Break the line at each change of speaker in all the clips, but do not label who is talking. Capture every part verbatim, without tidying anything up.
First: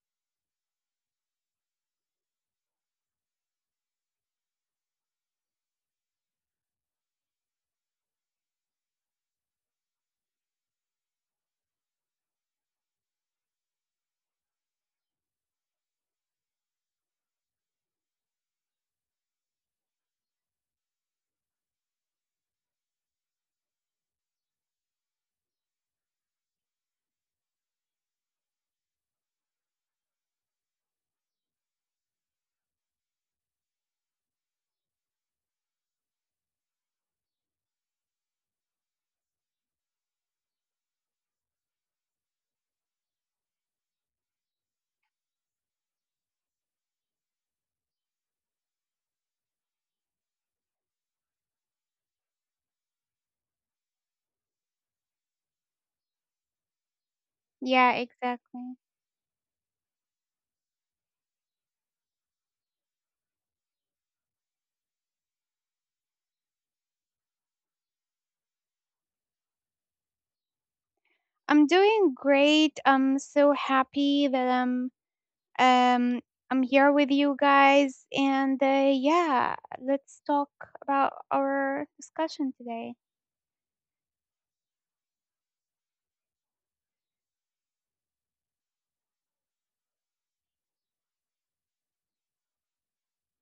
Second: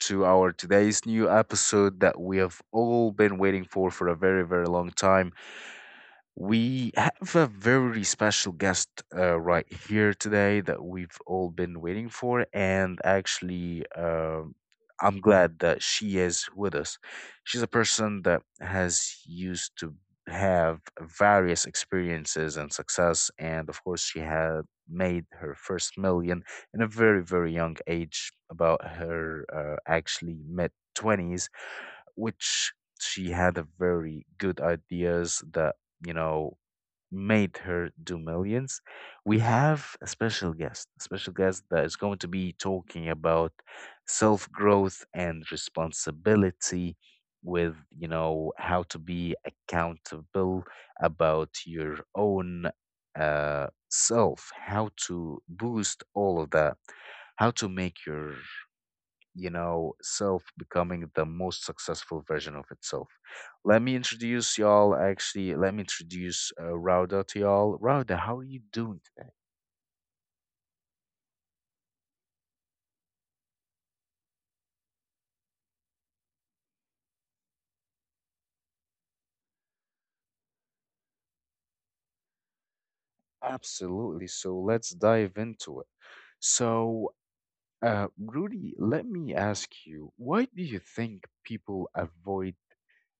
to our today's new episode that we have all been waiting for for a very, very long time. We have a very special guest uh, right here today that we've all been waiting for, and actually, um I'm glad that she is with us. She's a person that has used to have various experiences and success, and of course, she had made her first million in a very, very young age, about her uh, actually mid twenties, which she had a very good ideas that you know made her do millions. We have a special guest, a special guest that is going to be talking about self growth and responsibility with you know how to be accountable about your own uh, self, how to boost all of that, how to
Yeah,
make your
exactly.
you know, self becoming the most successful version of itself. Let me introduce y'all. Actually, let me introduce uh, Rauda to y'all. Rauda, how are you doing today?
I'm doing great. I'm so happy that I'm um I'm here with you guys and uh, yeah, let's talk about our discussion today.
Absolutely. So let's dive into it. So, uh, Rudy, let me ask you, why do you think people avoid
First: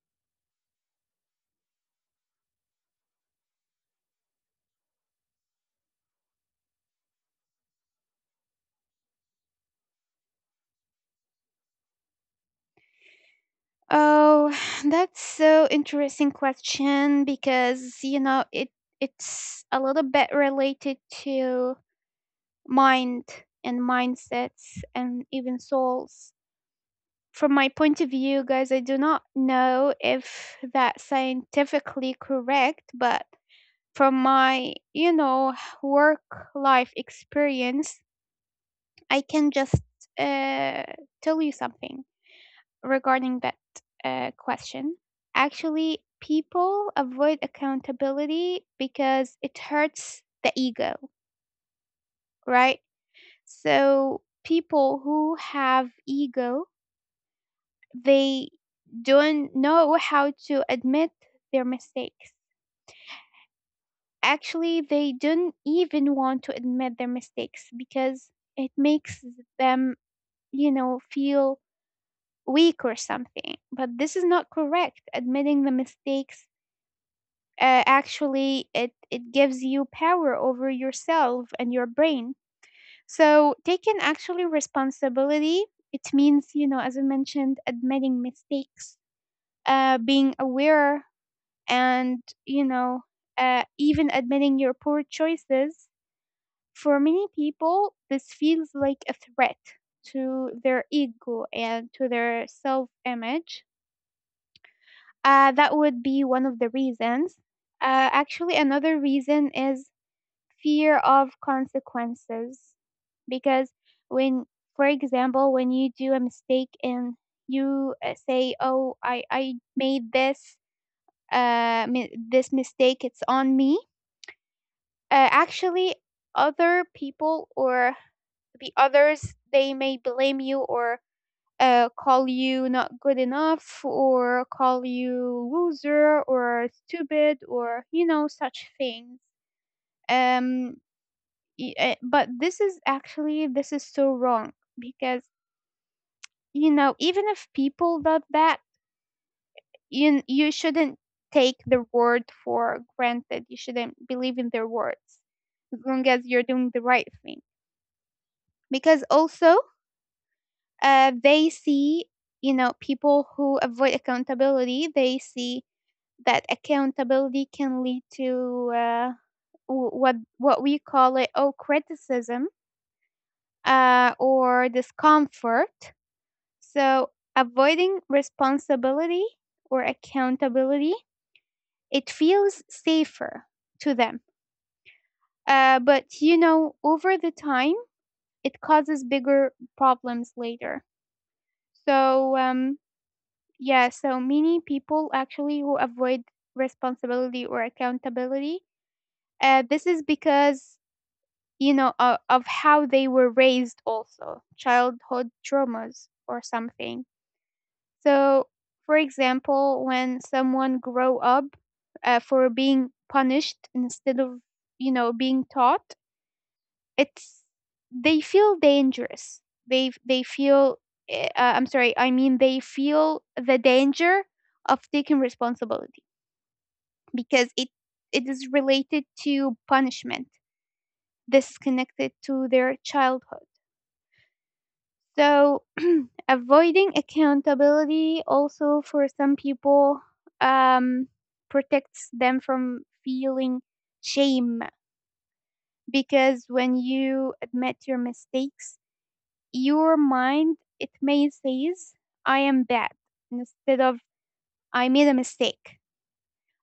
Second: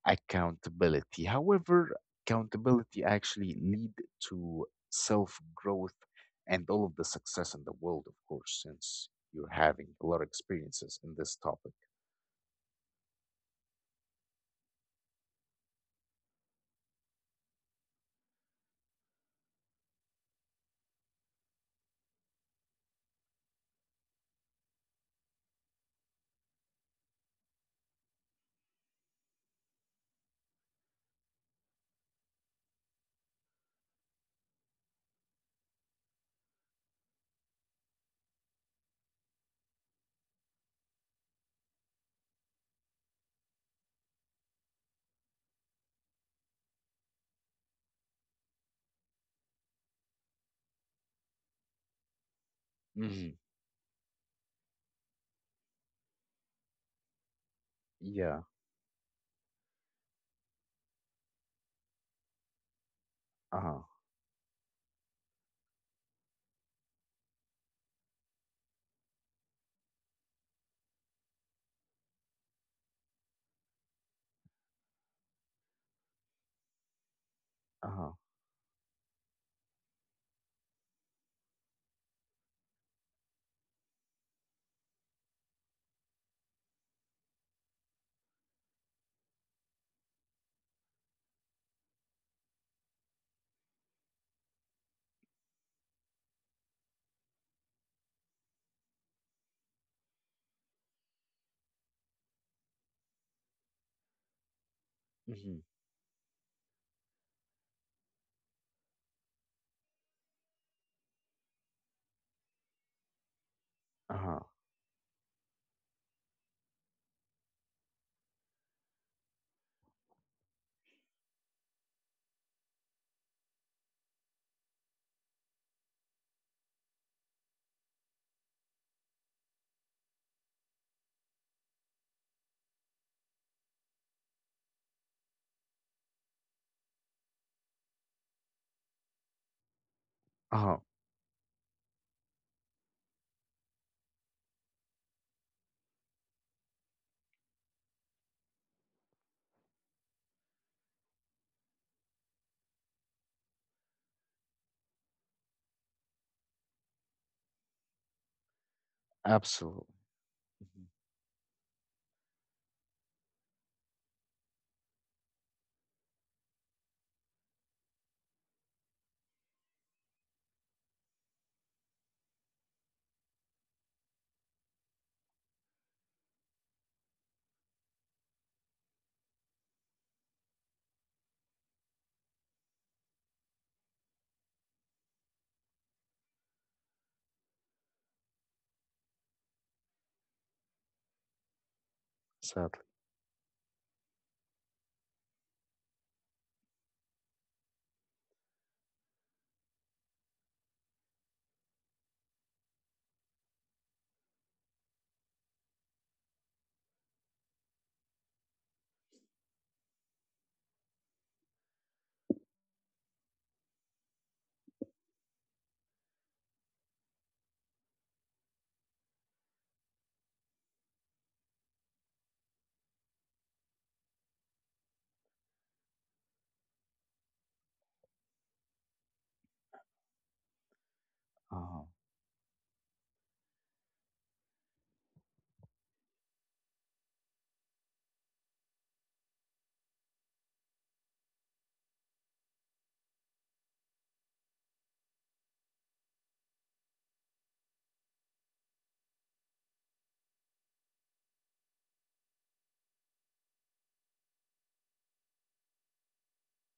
accountability? However, accountability actually lead to self growth and all of the success in the world, of course, since you're having a lot of experiences in this topic.
Oh, that's so interesting question because you know it it's a little bit related to mind and mindsets and even souls. From my point of view, guys, I do not know if that's scientifically correct, but from my, you know, work life experience, I can just uh, tell you something regarding that uh, question. Actually, people avoid accountability because it hurts the ego, right?
Hmm.
So people who have ego, they
Yeah.
don't know how to admit their mistakes.
Uh huh.
Actually, they don't even want to admit their mistakes because it makes them, you know, feel weak or something. But this is not correct. Admitting the mistakes, uh,
Uh huh.
actually it it gives you power over yourself and your brain. So taking actually responsibility, it means, you know, as I mentioned, admitting mistakes, uh, being aware and you know uh, even admitting your poor choices. For many people this feels like a threat to their ego and to their self-image. Uh,
Hmm.
that would be one of the reasons. Uh, actually, another reason is fear of consequences because
Uh huh.
when for example when you do a mistake and you uh, say, oh, i i made this uh mi- this mistake, it's on me. Uh, actually, other people or the others, they may blame you or uh, call you not good enough, or call you loser or stupid, or you know, such things.
Uh huh.
um y- uh, but this is actually, this is so wrong because, you know, even if people do that, you you shouldn't take their word for granted. You shouldn't believe in their words as long as you're doing the right thing. Because also
Absolutely. Hmm.
uh, they see, you know, people who avoid accountability, they see that accountability can lead to, uh, w- what what we call it, oh, criticism uh, or discomfort. So avoiding responsibility or accountability, it feels safer to them. Uh, but you know, over the time, it causes bigger problems later. so
Sadly.
um, Yeah, so many people actually who avoid responsibility or accountability. Uh, this is because, you know, uh, of how they were raised, also childhood traumas or something. So, for example, when someone grow up uh, for being punished instead of, you know, being taught, it's they feel dangerous, they they feel, eh, uh, I'm sorry, I mean, they feel the danger of taking responsibility because it it is related to punishment.
Uh
This is
huh.
connected to their childhood. So avoiding accountability also for some people, um protects them from feeling shame. Because when you admit your mistakes, your mind, it may says, I am bad, instead of, I made a mistake.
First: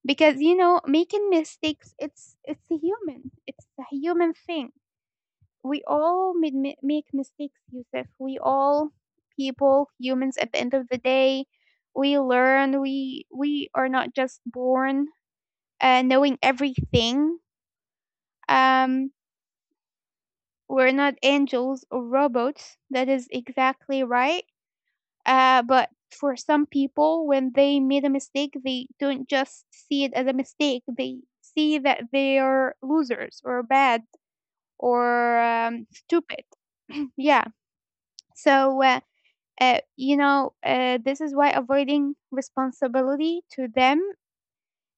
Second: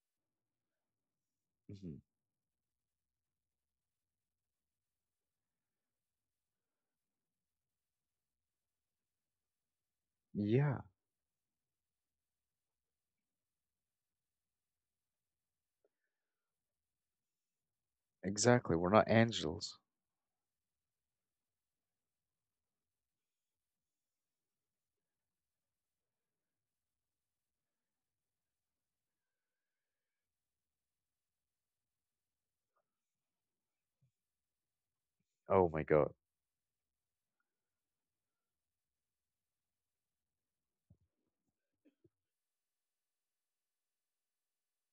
Because you know, making mistakes,
Hmm.
it's it's a human, it's a human thing. We all made, mi- make mistakes, Yusuf. We all people, humans, at the end
Yeah.
of the day, we learn. We we are not just born uh, knowing everything.
Exactly. We're not
um
angels.
we're not angels or robots, that is exactly right. Uh, but for some people, when they made a mistake, they don't just see it as a mistake. They see that they are losers or bad, or
Oh
um,
my God.
stupid. Yeah. So, uh, uh, you know, uh, this is why avoiding responsibility to them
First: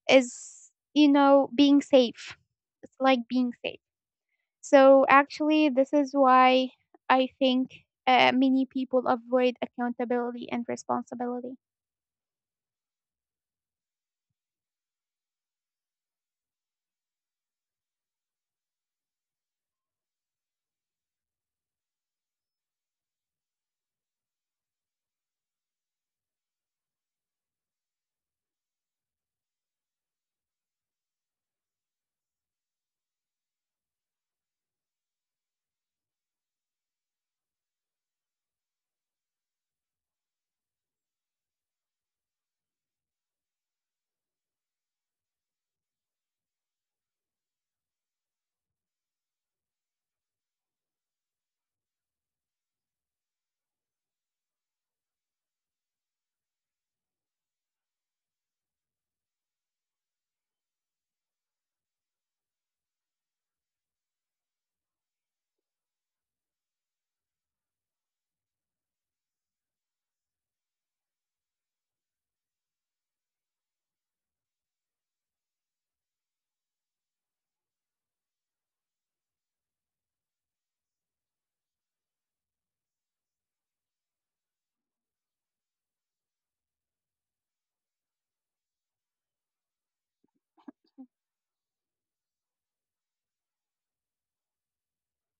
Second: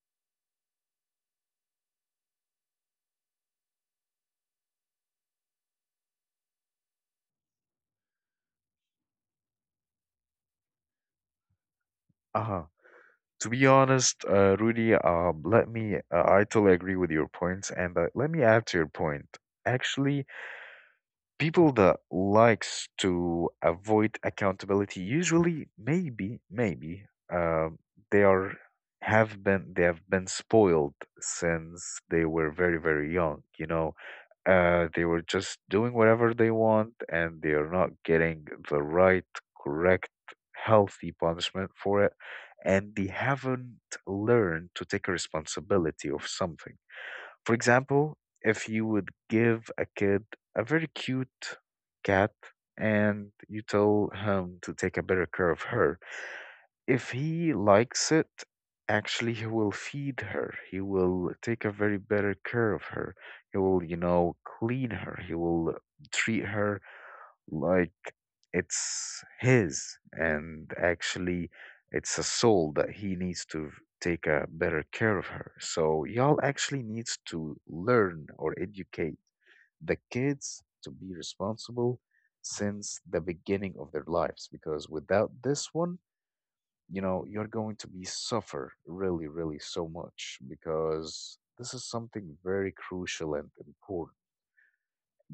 is, you know, being safe. It's like being safe. So actually, this is why I think uh, many people avoid accountability and responsibility.
Uh huh. To be honest, uh, Rudy, um, let me, uh, I totally agree with your points, and uh, let me add to your point. Actually, people that likes to avoid accountability usually, maybe, maybe, uh, they are have been they have been spoiled since they were very, very young. You know, uh, they were just doing whatever they want and they are not getting the right, correct, healthy punishment for it. And they haven't learned to take responsibility of something. For example, if you would give a kid a very cute cat and you tell him to take a better care of her, if he likes it, actually he will feed her. He will take a very better care of her. He will, you know, clean her. He will treat her like it's his, and actually it's a soul that he needs to take a better care of her. So y'all actually needs to learn or educate the kids to be responsible since the beginning of their lives, because without this one, you know you're going to be suffer really really so much, because this is something very crucial and important.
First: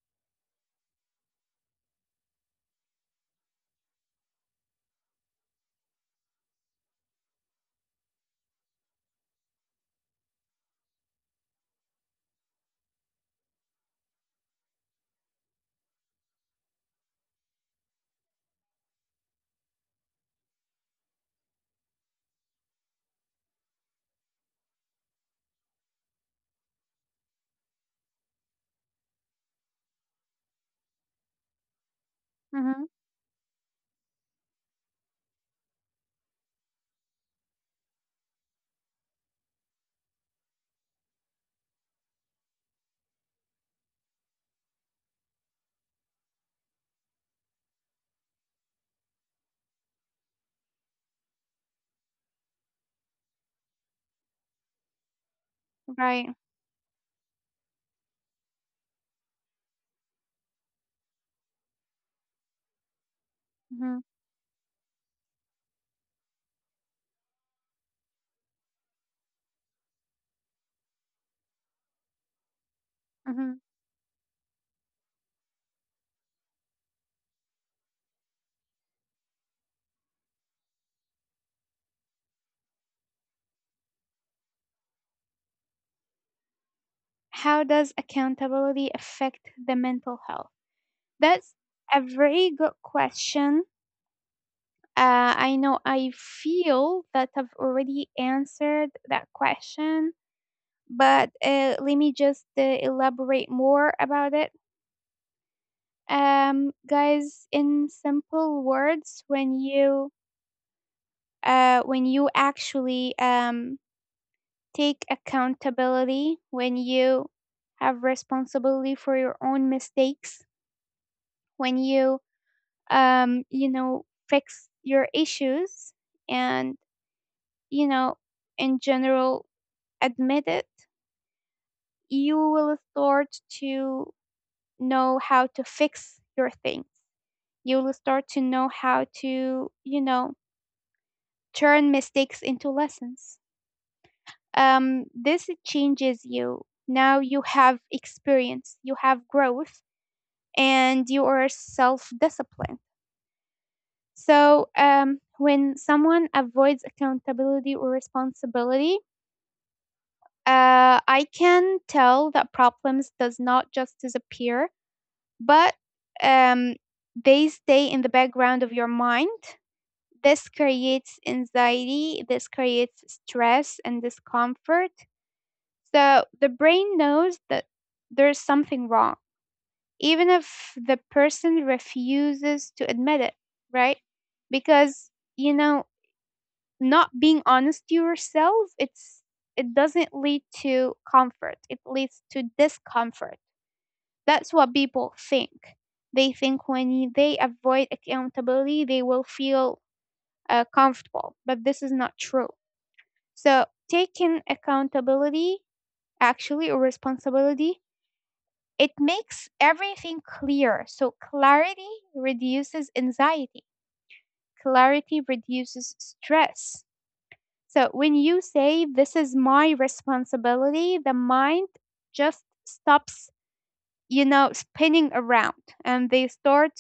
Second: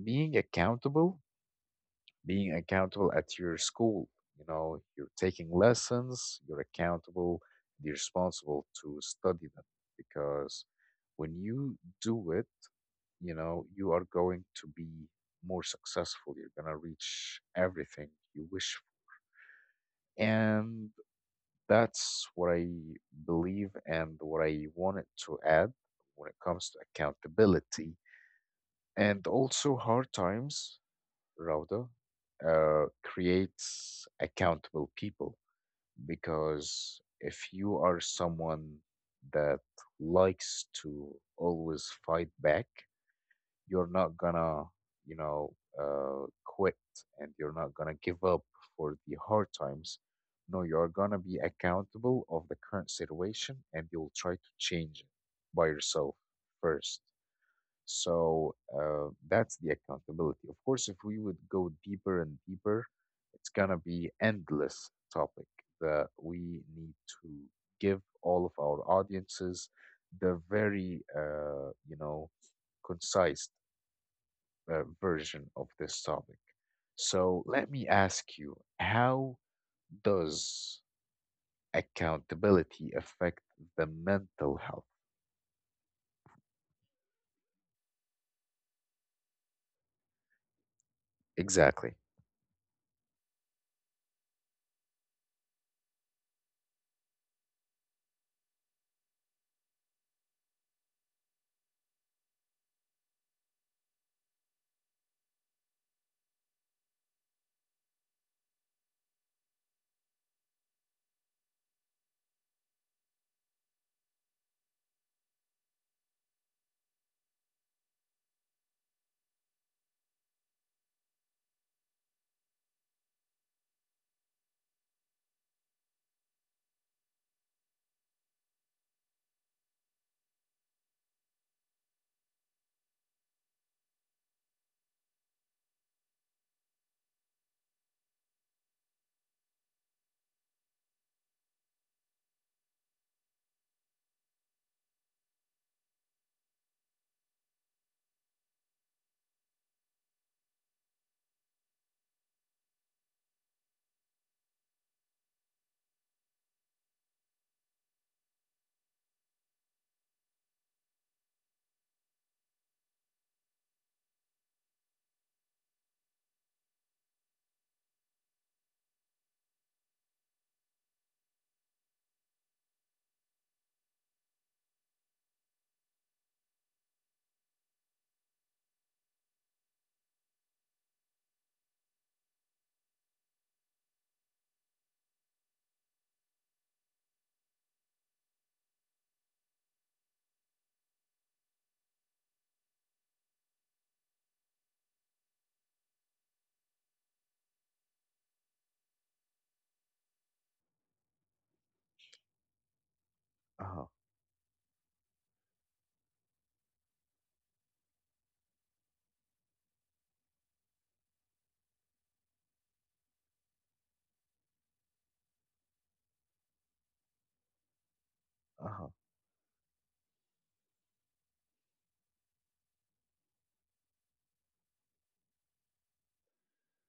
Being accountable, being accountable at your school, you know you're taking lessons, you're accountable, you're responsible to study them, because when you do it, you know you are going to be more successful, you're going to reach everything you wish for. And that's what I believe and what I wanted to add when it comes to accountability. And also, hard times, Rauda, uh,
Mhm.
creates accountable people, because if you are someone that likes to always fight back, you're not gonna, you know, uh, quit, and you're not gonna give up for the hard times. No, you're gonna be accountable of the current situation and you'll try to change it by yourself
Right.
first. So uh, that's the accountability. Of course, if we would go deeper and deeper, it's gonna be
Mhm.
endless topic that we need to give all of our audiences the very uh, you know concise
Mhm.
uh, version of this topic. So let me ask you, how does accountability affect the mental health?
How does accountability affect the mental health? That's
Exactly.
a very good question. Uh, I know I feel that I've already answered that question, but uh, let me just uh, elaborate more about it. Um, guys, in simple words, when you uh, when you actually um, take accountability, when you have responsibility for your own mistakes, when you um, you know, fix your issues, and you know, in general, admit it, you will start to know how to fix your thing. You'll start to know how to, you know, turn mistakes into lessons. Um, this changes you. Now you have experience, you have growth, and you are self disciplined. So, um, when someone avoids accountability or responsibility, uh, I can tell that problems does not just disappear, but um, they stay in the background of your mind. This creates anxiety, this creates stress and discomfort. So the brain knows that there's something wrong, even if the person refuses to admit it, right? Because, you know, not being honest to yourself, it's it doesn't lead to comfort. It leads to discomfort. That's what people think. They think when they avoid accountability, they will feel uh, comfortable, but this is not true. So
Uh-huh.
taking accountability, actually, or responsibility, it makes everything clear. So clarity reduces anxiety, clarity reduces stress. So when you
Uh-huh.
say, this is my responsibility, the mind just stops, you know, spinning around, and they start,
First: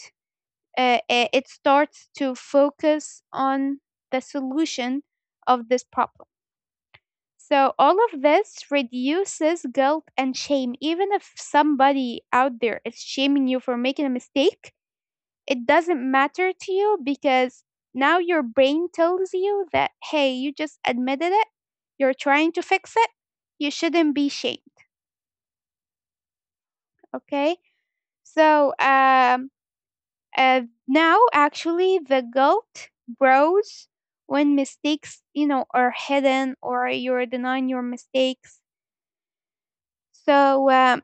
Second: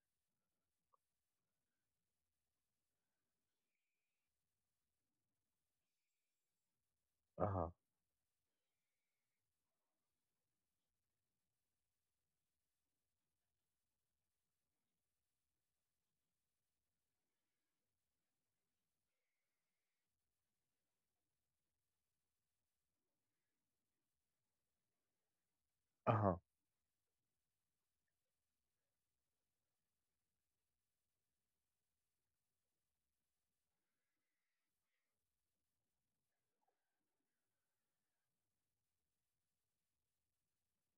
uh, uh, it starts to focus on the solution of this problem.
Uh-huh.
So all of this reduces guilt and shame. Even if somebody out there is shaming you for making a mistake, it doesn't matter to you because now your brain tells you that, hey, you just admitted it. You're trying to fix it. You shouldn't be shamed.
Uh-huh.
Okay. So um, uh, now actually the guilt grows when mistakes, you know, are hidden, or you're denying your mistakes. So uh,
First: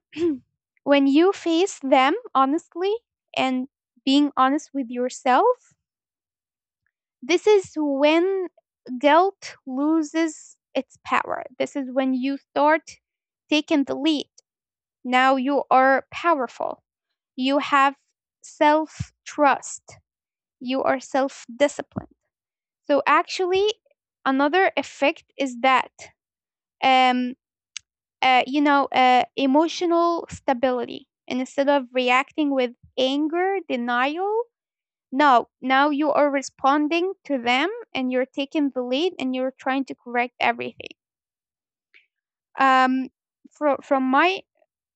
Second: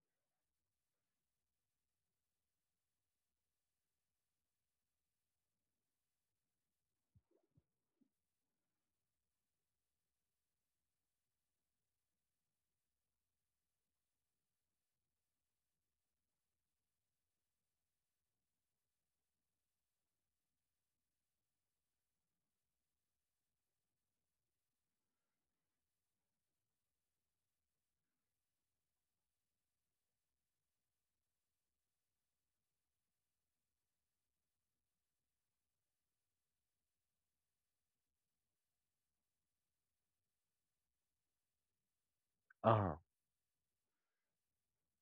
when you face them honestly and being honest with yourself, this is when guilt loses its power. This is when you start taking the lead. Now you are powerful. You have self trust. You are self disciplined. So actually, another effect is that, um, uh, you know, uh, emotional stability. And instead of reacting with anger, denial, no, now you are responding to them, and you're taking the lead, and you're trying to correct everything.
Uh-huh.
Um, fro- from my,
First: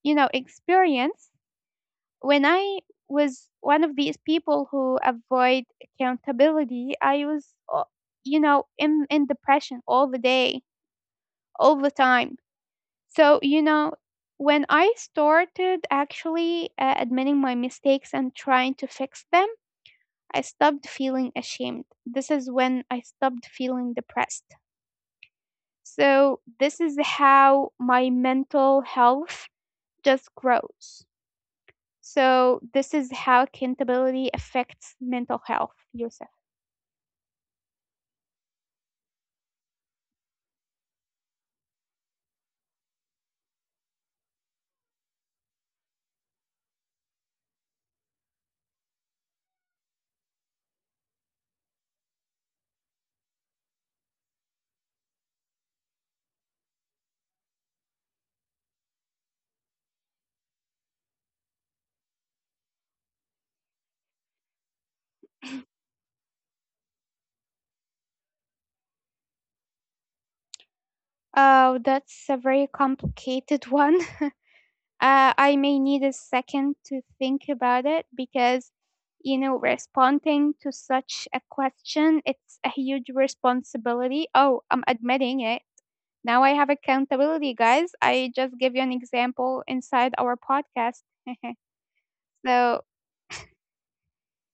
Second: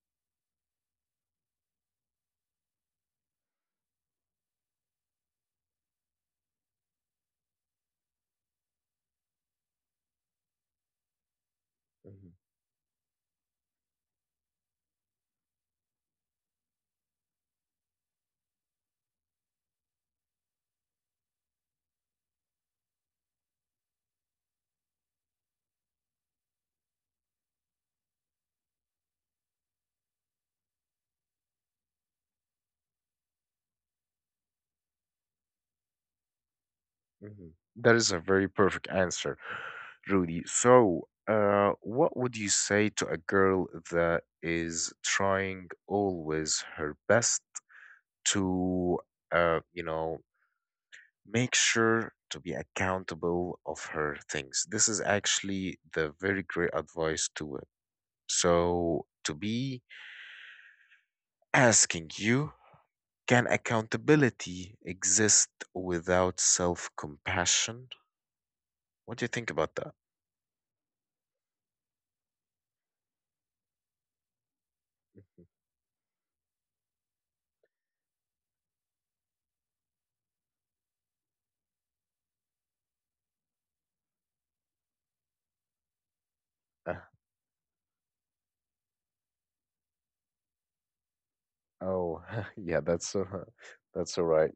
you know, experience, when I was one of these people who avoid accountability, I was, uh, you know, in, in depression all the day, all the
Mm-hmm.
time. So you know, when I started actually uh, admitting my mistakes and trying to fix them, I stopped feeling ashamed. This is when I stopped feeling depressed. So this is how my mental health just grows. So this is how accountability affects mental health, Yusuf.
Mm-hmm. That is a very perfect answer, Rudy. So, uh, what would you say to a girl that is trying always her best to, uh, you know, make sure to be accountable of her things? This is actually the very great advice to it, so to be asking you, can accountability exist without self compassion? What do you think about that?
Oh, that's a very complicated one. Uh,
Mhm.
I may need a second to think about it because, you know, responding to such a question, it's a huge responsibility. Oh, I'm admitting it. Now I have
Uh,
accountability, guys. I just give you an example inside our podcast.
oh, yeah,
so,
that's so, that's all right.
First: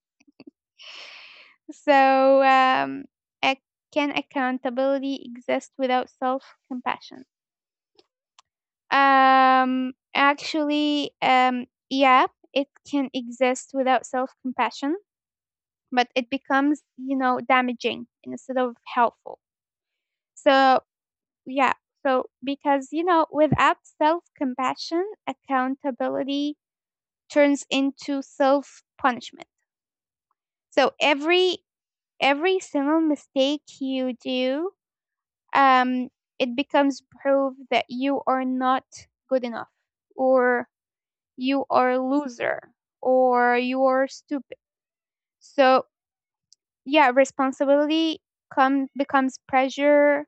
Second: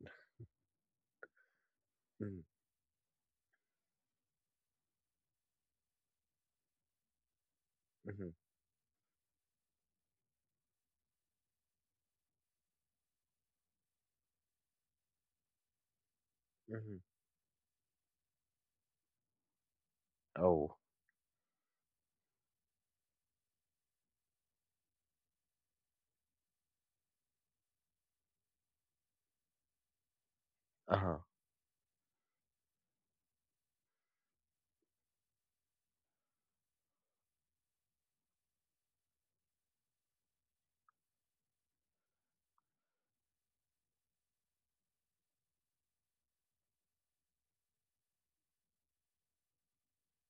Mm-hmm,
so um, ac- can accountability exist without self-compassion?
mm-hmm.
Um, actually, um, yeah, it can exist without self-compassion, but it becomes, you know, damaging instead of helpful.
Oh,
So, yeah. So because, you know, without self compassion, accountability turns into self punishment. So
uh-huh,
every every single mistake you do, um, it becomes proof that you are not good enough, or you are a loser, or you are stupid. So yeah, responsibility come becomes pressure.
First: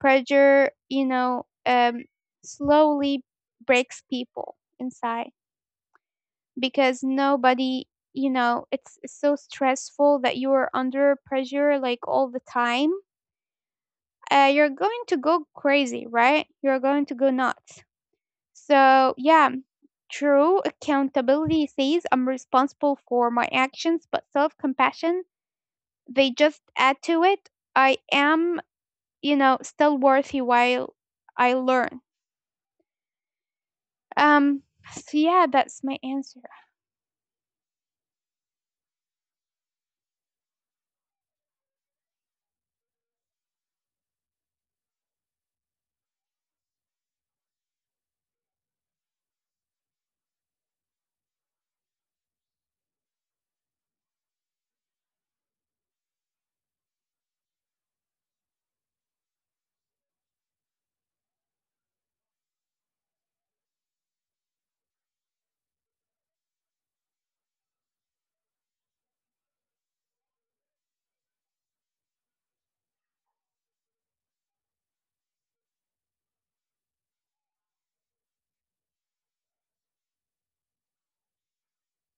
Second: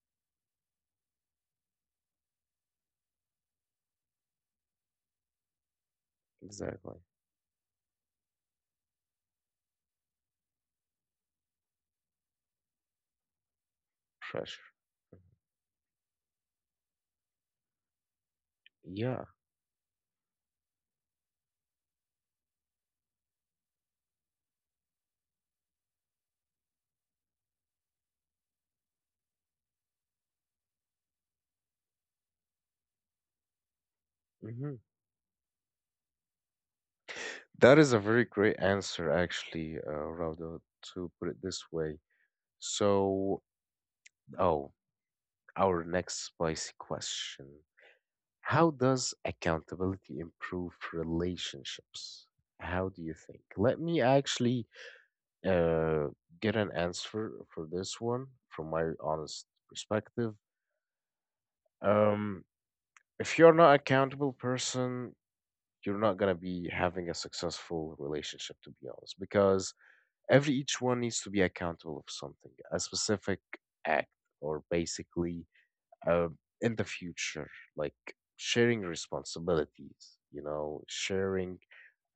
Pressure, you know, um, slowly breaks people inside
exactly.
because nobody, you know, it's it's so stressful that you are under pressure like all the time. Uh, you're
Pressure.
going to go crazy, right? You're going to go nuts. So
Yeah.
yeah, true accountability says, I'm responsible for my actions, but self compassion, they just add to it. I am, you know, still worthy while I learn. Um,
Mm-hmm.
so yeah, that's my answer.
That is a very great answer, actually, uh, Rauda, to put it this way. So, oh, our next spicy question. How does accountability improve relationships? How do you think? Let me actually uh, get an answer for this one from my honest perspective. Um, if you're not accountable person, you're not gonna be having a successful relationship, to be honest, because every each one needs to be accountable of something, a specific act, or basically uh, in the future, like sharing responsibilities. You know, sharing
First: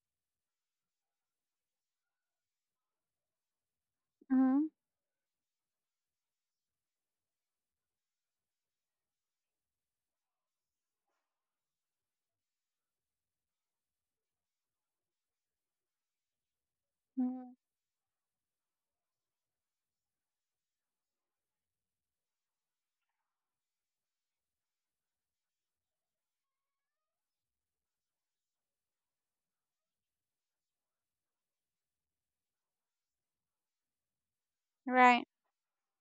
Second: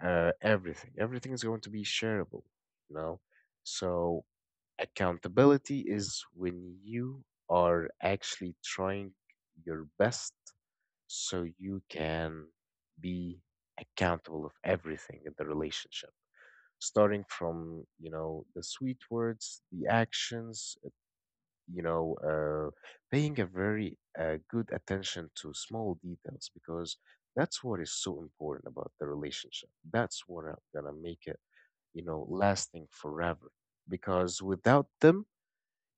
uh, everything. Everything is going to be shareable. You know, so
Mhm,
accountability is when you are actually trying your best so you can be accountable of everything in the relationship, starting
mhm,
from you know the sweet words, the actions, uh, you know uh, paying a very uh, good attention to small details, because that's what is so important about the relationship. That's what are gonna make it you know lasting forever, because without
right.
them,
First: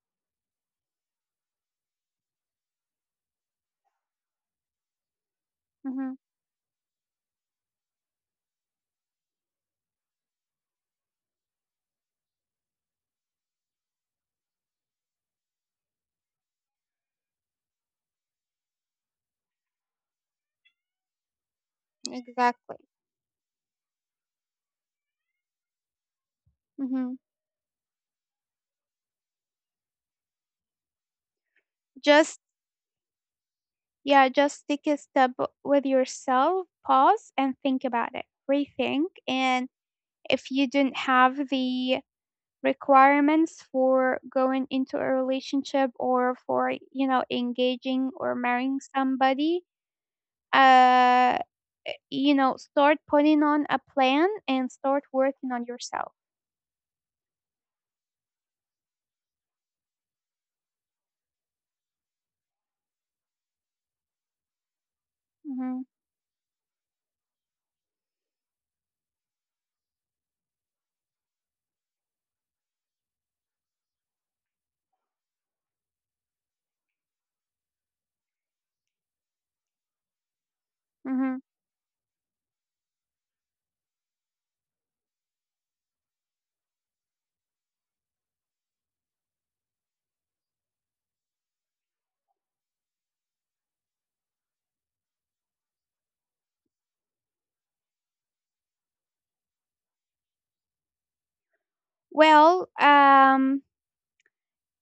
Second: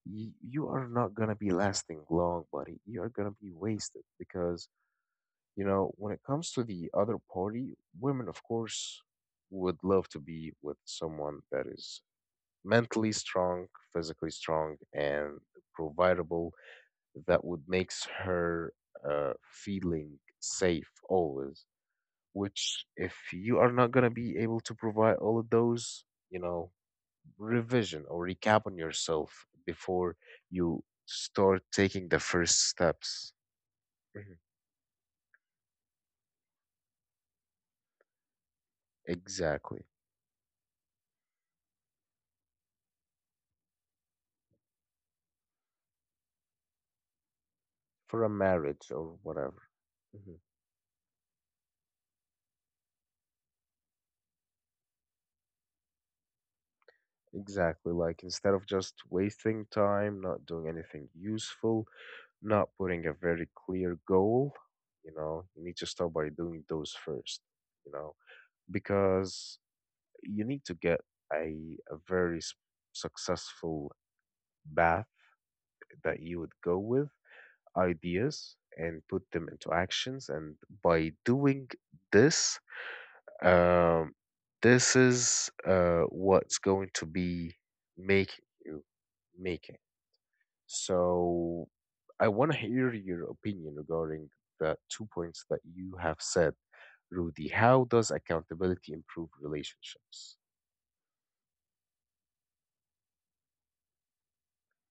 y- you are not gonna be lasting long, buddy. You are gonna be wasted, because you know when
Mhm,
it comes to the other party, women of course would love to be with someone that is mentally strong, physically strong, and providable, that would makes her uh, feeling safe always.
exactly.
Which, if you are not gonna be able to provide all of those, you know,
Mhm.
revision or recap on yourself before you start taking the
Just
first steps.
yeah,
Mhm.
just take a step with yourself, pause and think about it. Rethink, and
Exactly.
if you didn't have the requirements for going into a relationship, or for, you know, engaging
For a
or marrying
marriage or whatever.
somebody,
Mhm.
uh you know, start putting on a plan and start working on yourself.
Exactly. Like instead of just wasting time, not doing anything useful, not putting a very clear goal, you know, you need to
Hmm.
start by doing those first, you know, because you need to get a, a very s- successful path that you would go with ideas and put them into actions. And by
Hmm.
doing this, um, this is uh, what's going to be making you make. So I want to hear your opinion regarding the two points that you have said, Rudy. How does accountability improve relationships?
Well, um,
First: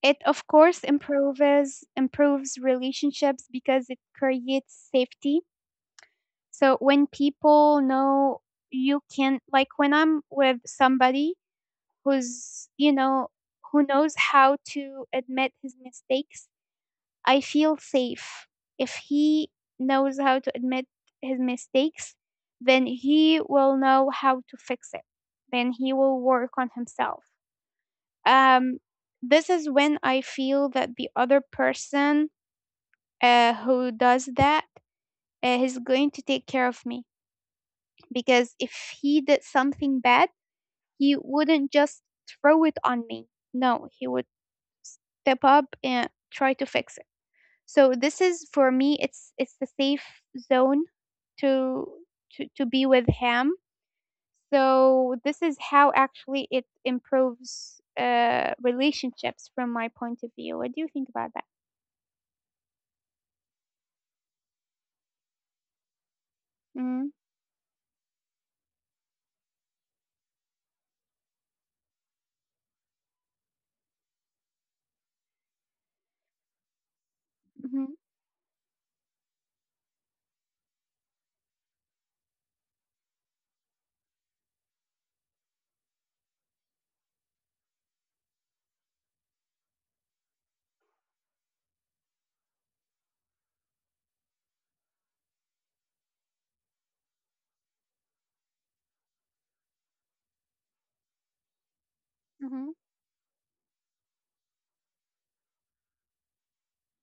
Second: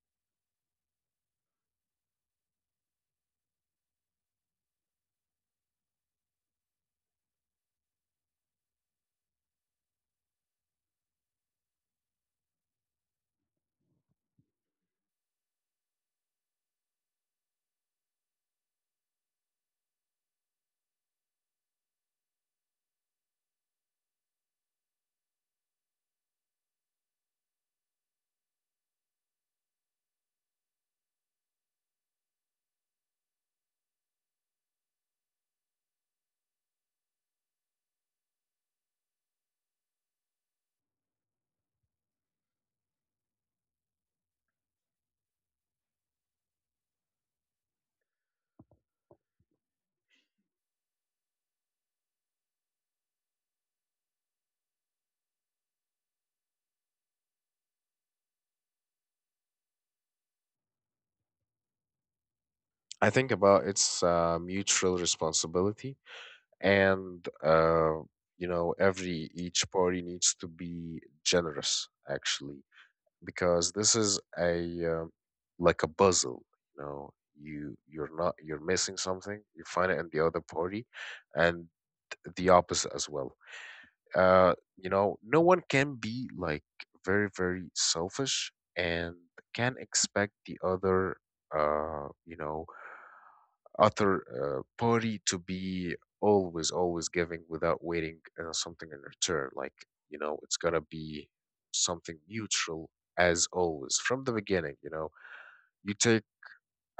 it of course improves improves relationships because it creates safety. So when people know you can, like when I'm with somebody who's, you know, who knows how to admit his mistakes, I feel safe. If he knows how to admit his mistakes, then he will know how to fix it. Then he will work on himself. Um, this is when I feel that the other person uh, who does that uh, is going to take care of me. Because if he did something bad, he wouldn't just throw it on me. No, he would step up and try to fix it. So this is for me, it's it's the safe zone to to, to be with him. So this is how actually it improves uh, relationships from my point of view. What do you think about that?
I think about it's uh, mutual responsibility,
Mm-hmm.
and uh, you know, every each party needs to be generous, actually, because this is a uh, like a puzzle. You know you you're not you're missing something, you find it in the other party, and the opposite as well. Uh you know no one can be like very, very selfish and can expect the other uh you know other uh, party to be always, always giving without waiting uh, something in return. Like, you know it's got to be something
Mm-hmm.
mutual, as always. From the beginning, you know you take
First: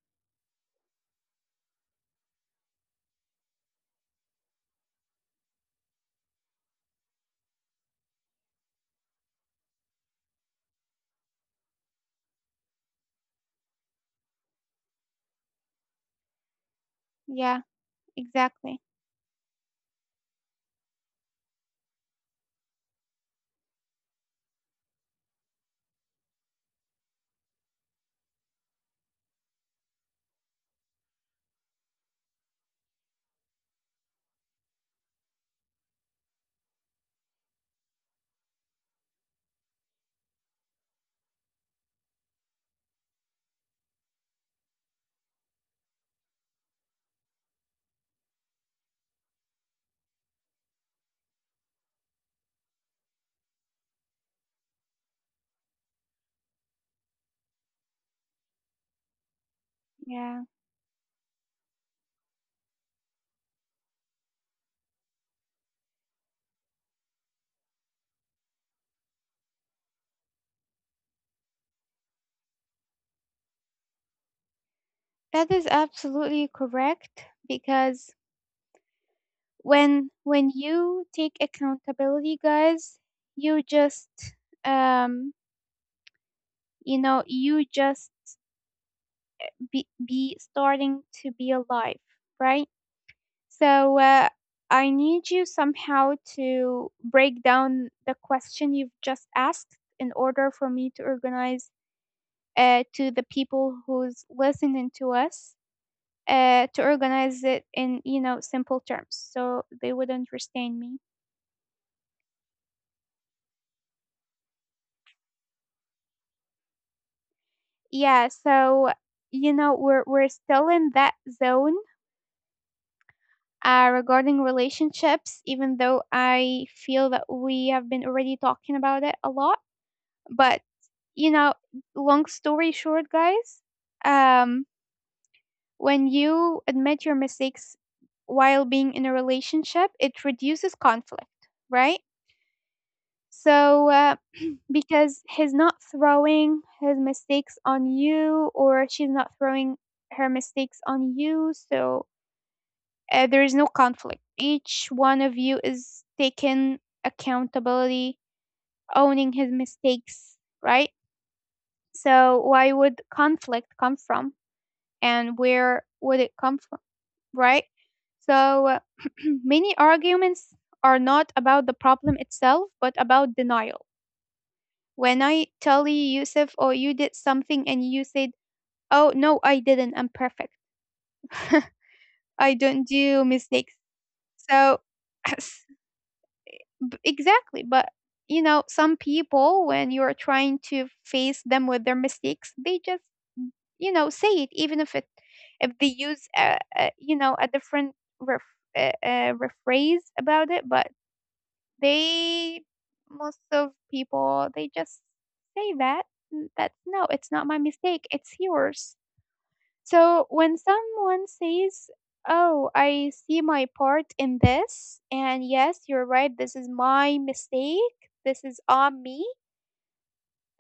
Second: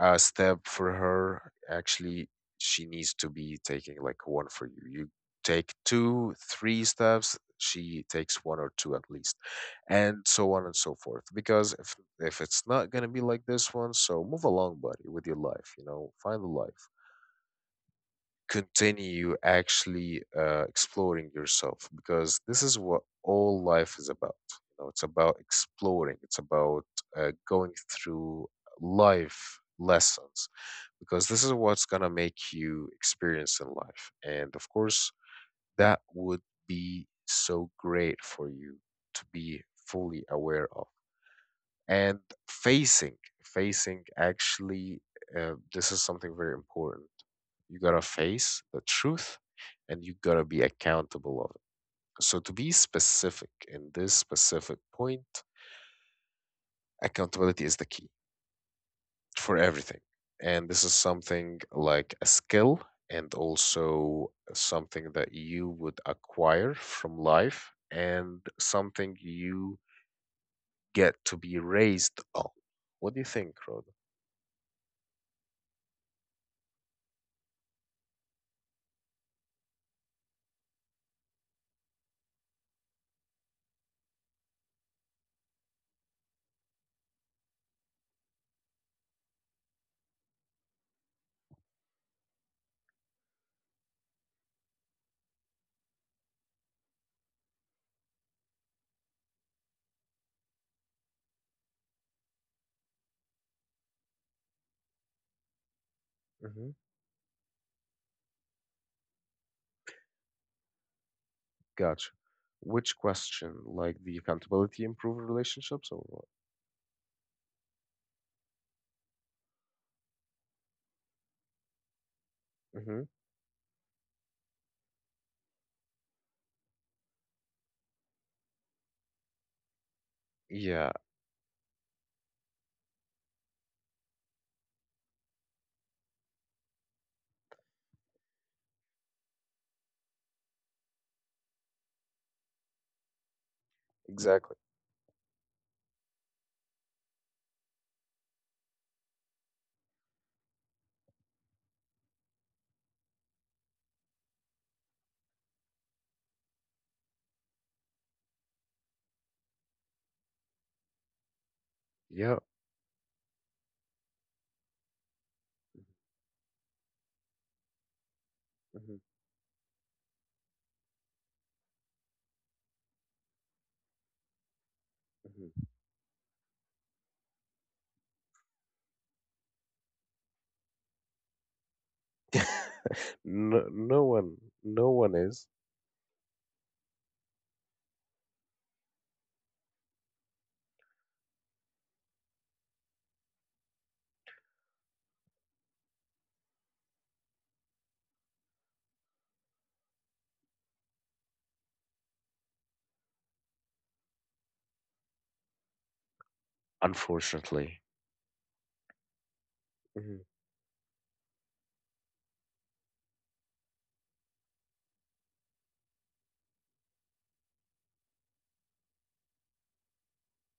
a step for her, actually she needs to be taking like one for you you take two three steps, she takes one or two at least, and so on and so forth, because if if it's not going to be like this one, so move along, buddy, with your life. You know find the life,
Yeah, exactly.
continue actually uh, exploring yourself, because this is what all life is about. You know, it's about exploring. It's about uh, going through life lessons, because this is what's gonna make you experience in life. And of course, that would be so great for you, to be fully aware of, and facing facing actually, uh, this is something very important. You gotta face the truth, and you gotta be accountable of it. So, to be specific in this specific point, accountability is the key for everything,
Yeah.
and this is something like a skill, and also something that you would acquire from life, and something you get to be raised on. What do you think, Rhoda?
That is absolutely correct because when when you take accountability, guys, you just um you know you just be, be starting to be alive, right? So uh, i need you somehow to break down the question you've just asked in order for me to organize, uh, to the people who's listening to us, uh, to organize it in you know simple terms so they would understand me.
Gotcha. Which question? Like the accountability improve relationships, or what?
Yeah, so you know we're we're still in that zone.
Hmm.
Uh, regarding relationships, even though I feel that we have been already talking about it a lot, but
Yeah,
you know, long story short, guys, um, when you admit your mistakes while being in a relationship, it reduces conflict, right? So, uh,
exactly.
because he's not throwing his mistakes on you, or she's not throwing her mistakes on you, so uh, there is no conflict. Each one of you is taking accountability, owning his mistakes, right?
Yeah.
So why would conflict come from, and where would it come from, right? So uh,
Hmm.
many arguments are not about the problem itself, but about denial. When I
Hmm.
tell you, Yusuf, oh, you did something, and you said, oh, no, I didn't, I'm perfect, I don't do
No,
mistakes.
no one,
So
no one is.
B- exactly, but you know some people when you're trying to face them with their mistakes, they just you know say it, even if it, if they use a, a you know a different ref, uh, uh, rephrase about it, but they, most of people they just say that, "N- That's, no, it's not my
Unfortunately.
mistake, it's yours."
Mhm.
So when someone says, oh, I see my part in this, and yes, you're right, this is my mistake, this is on me,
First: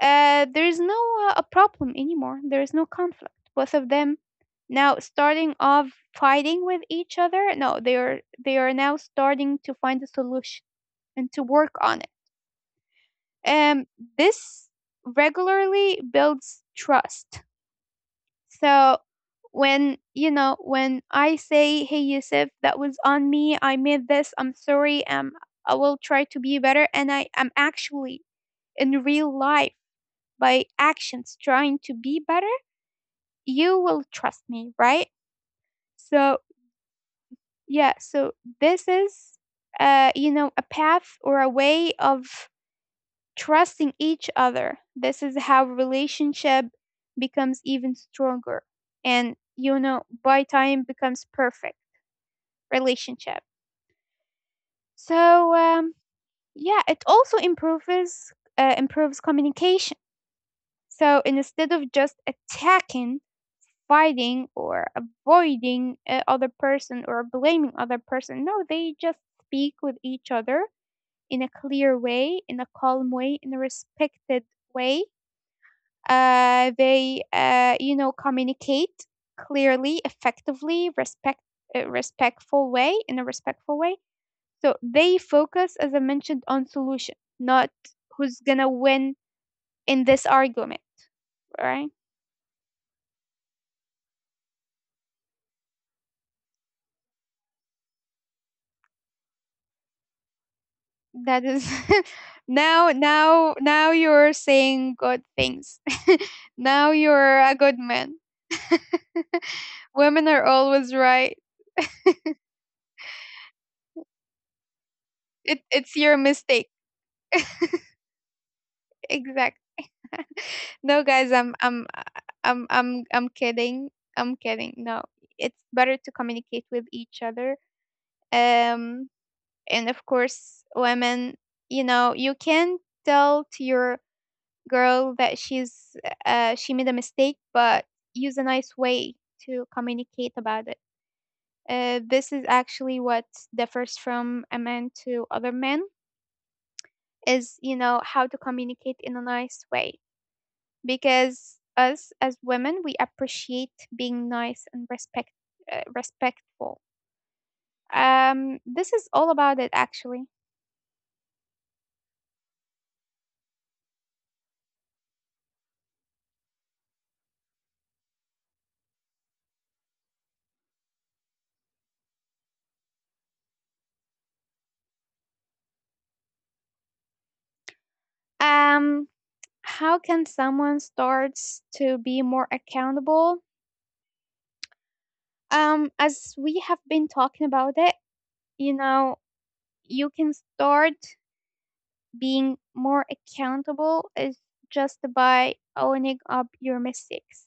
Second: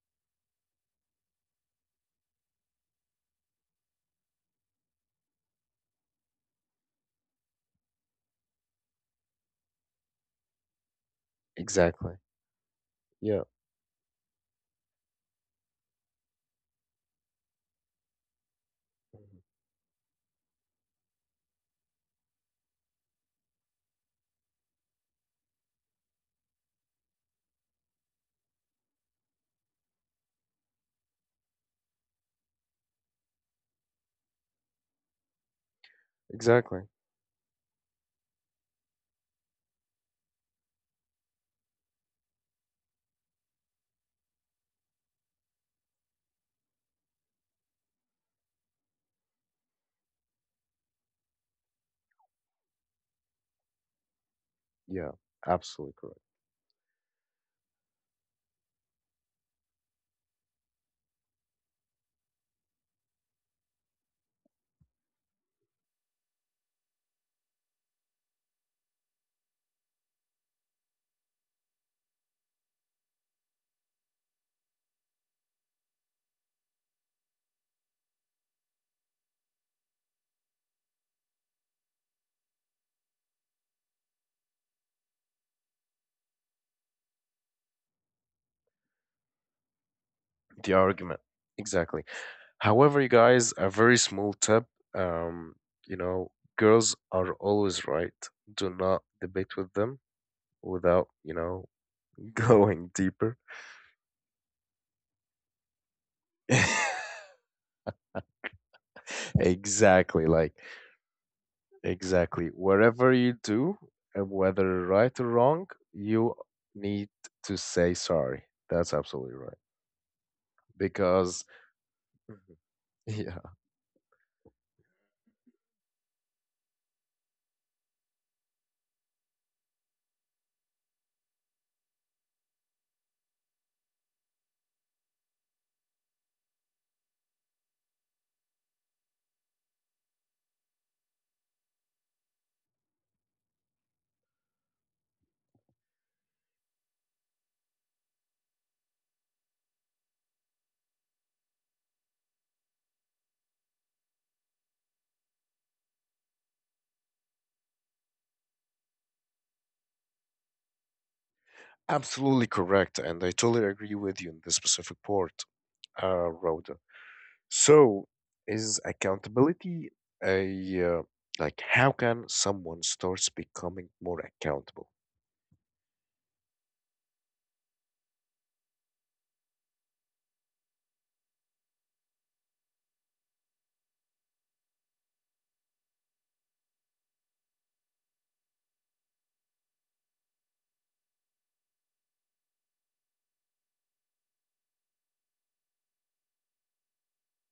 uh, there's no uh, a problem anymore. There's no conflict. Both of them now starting off fighting with each other. No, they are they are now starting to find a solution and to work on
Exactly. Yeah.
it. Um, this regularly builds trust. So
Mhm.
when you know when I say, "Hey Yusuf, that was on me. I made this. I'm sorry. Um, I will try to be better." And I am actually, in real life, by actions, trying to be better. You will trust me, right? So
Exactly.
yeah. So this is uh you know a path or a way of trusting each other. This is how relationship becomes even stronger, and you know by time becomes perfect relationship.
Yeah.
So um,
Absolutely correct.
yeah, it also improves uh, improves communication. So instead of just attacking, fighting, or avoiding uh, other person or blaming other person, no, they just speak with each other in a clear way, in a calm way, in a respected way. Uh, they uh, you know communicate clearly, effectively, respect uh, respectful way in a respectful way. So they focus, as I mentioned, on solution, not who's gonna win in this
The
argument,
argument.
right?
Exactly. However, you guys, a very small tip. Um, you know, girls are always right. Do not debate with them without, you
That
know,
is
going
now,
deeper.
now, now you're saying good things. Now you're a good man.
Exactly,
Women are
like
always right.
exactly. Whatever you do, and whether right or
It,
wrong,
it's your
you
mistake.
need to say sorry. That's absolutely right.
Exact. No, guys,
Because
I'm, I'm,
Mhm.
I'm, I'm, I'm
Yeah,
kidding. I'm kidding. No, it's better to communicate with each other. Um, And of course, women, you know, you can tell to your girl that she's, uh, she made a mistake, but use a nice way to communicate about it. Uh, this is actually what differs from a man to other men is you know how to communicate in a nice way, because us as women we appreciate being nice and respect uh, respectful. Um, this is all about it actually.
absolutely correct, and I totally agree with you in this specific part, uh, Rhoda. So, is accountability a uh, like how can someone starts becoming more accountable?
Um, how can someone start to be more accountable? Um, as we have been talking about it, you know, you can start being more accountable is just by owning up your mistakes.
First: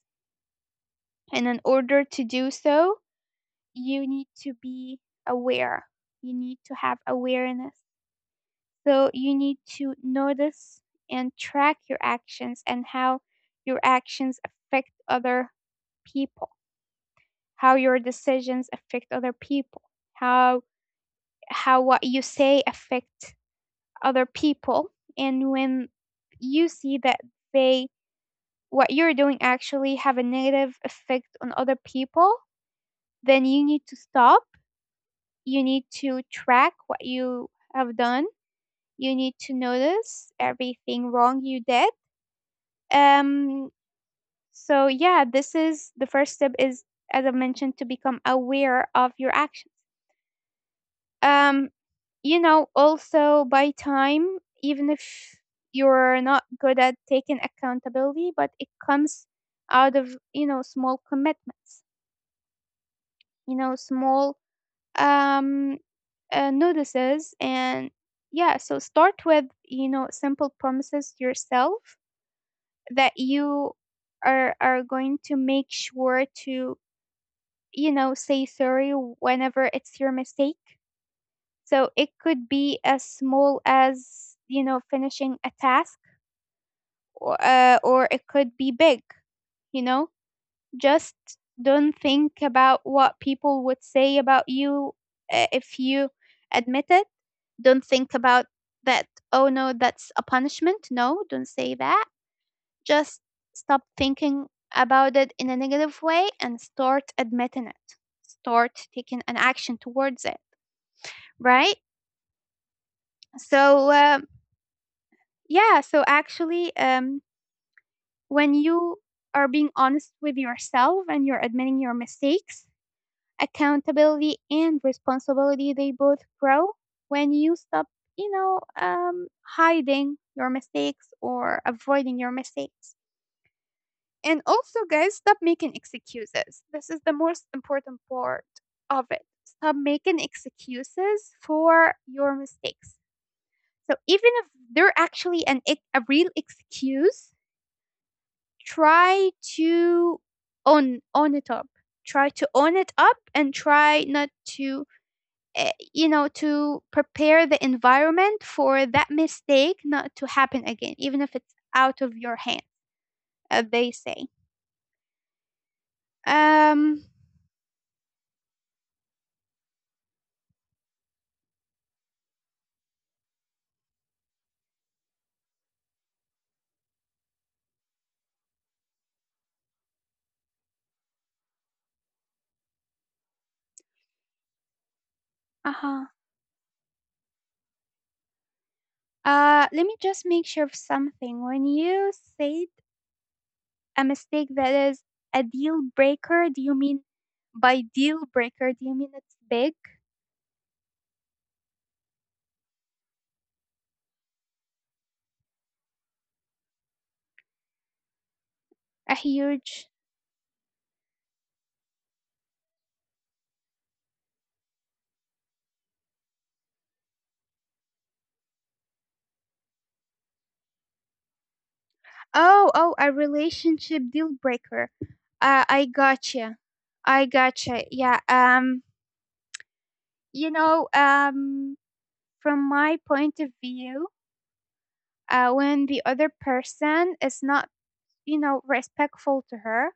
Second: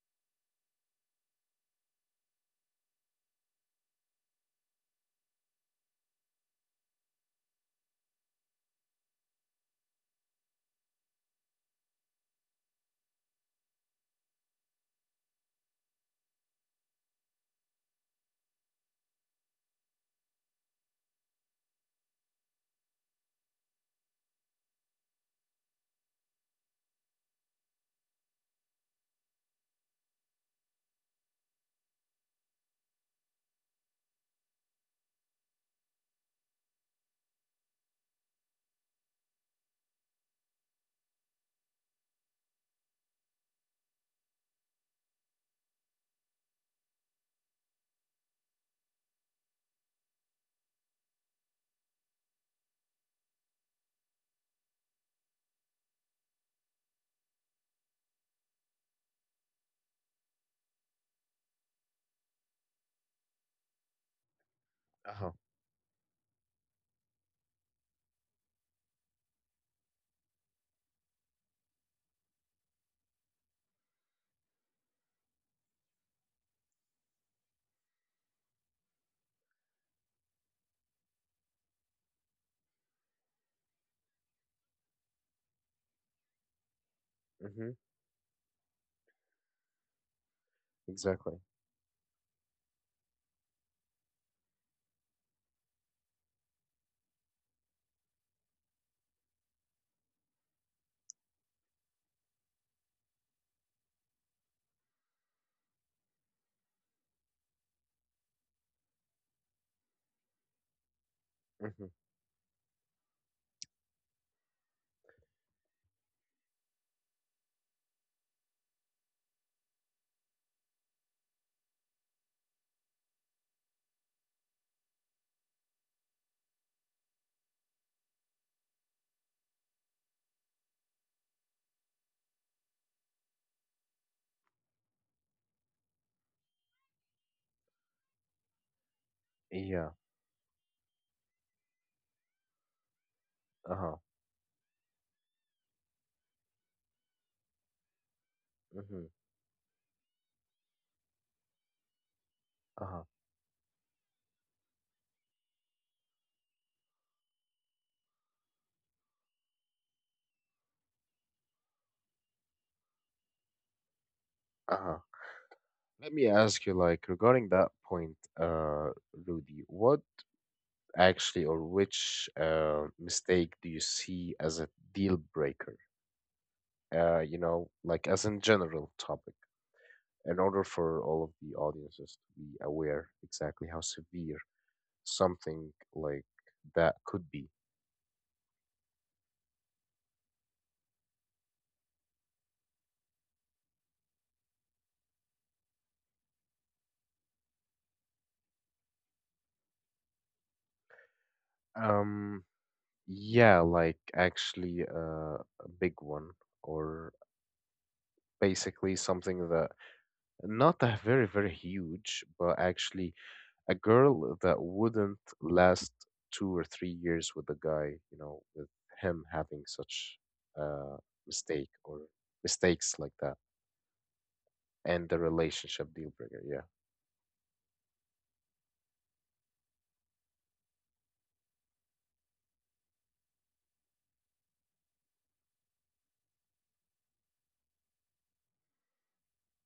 And in order to do so, you need to be aware. You need to have awareness. So you need to notice and track your actions, and how your actions affect other people, how your decisions affect other people, how how what you say affect other people. And when you see that they what you're doing actually have a negative effect on other people, then you need to stop. You need to track what you have done. You need to notice everything wrong you did. Um, so yeah, this is the first step, is as I mentioned, to become aware of your actions. Um, you know, also by time, even if you're not good at taking accountability, but it comes out of, you know, small commitments, you know, small
Uh-huh.
um, uh, notices. And yeah, so start with, you know, simple promises to yourself that you are are going to make sure to, you know, say sorry whenever it's your mistake. So it could be as small as, you know, finishing a task, or, uh,
Mm-hmm.
or it could be big, you know? Just
Exactly.
don't think about what people would say about you, uh, if you admit it. Don't think about that, oh no, that's a punishment. No, don't say that. Just stop thinking about it in a negative way and start admitting it. Start taking an action towards it, right?
Mm-hmm.
So, um, yeah, so actually, um, when you are being honest with yourself and you're admitting your mistakes, accountability and responsibility they both grow when you stop, you know, um, hiding your mistakes or avoiding your mistakes. And also, guys, stop making excuses. This is the most important part of it. Stop
Yeah.
making excuses for your mistakes. So
Uh-huh.
even if they're actually an ex- a real excuse,
Mm-hmm.
try to own own it up, try to own it
Uh-huh.
up, and try not to eh, you know to prepare the environment for that mistake not to happen again, even if it's out of your hand, as they say.
Uh-huh. Let me ask you,
Um,
like, regarding that point, uh, Rudy, what actually or which uh mistake do you see as a deal breaker? Uh, you know, like, as in general topic, in order for all of the audiences to be aware exactly how severe something
uh-huh.
like that could be.
Uh, let me just make sure of something. When you said a mistake that is a deal breaker, do you mean by deal breaker, do you mean it's big,
Um, yeah, like actually uh, a big one, or
a
basically something
huge?
that not a very, very huge, but actually a girl that wouldn't last two or three years with the guy, you know, with him having such a mistake or
Oh, oh, a
mistakes like that,
relationship deal breaker.
and the
Uh, I
relationship deal
gotcha.
breaker. Yeah.
I gotcha. Yeah. Um, you know, um, from my point of view, uh, when the other person is not, you know, respectful to her,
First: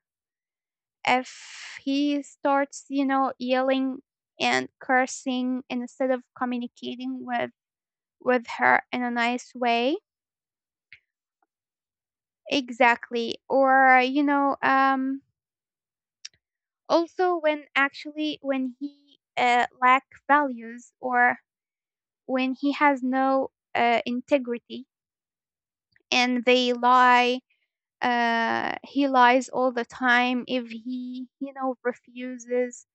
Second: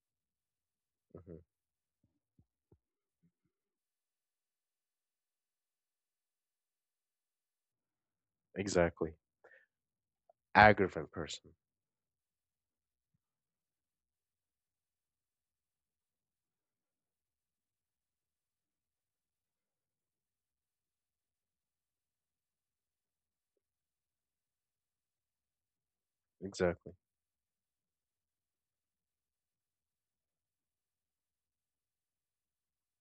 Mhm.
if he starts, you know, yelling and cursing instead of communicating with with her in a
Exactly.
nice way,
Aggravant person.
exactly. Or you know, um, also when actually when he, uh, lack values, or when he has no uh, integrity, and they
Exactly.
lie, uh, he lies all the time, if he, you know, refuses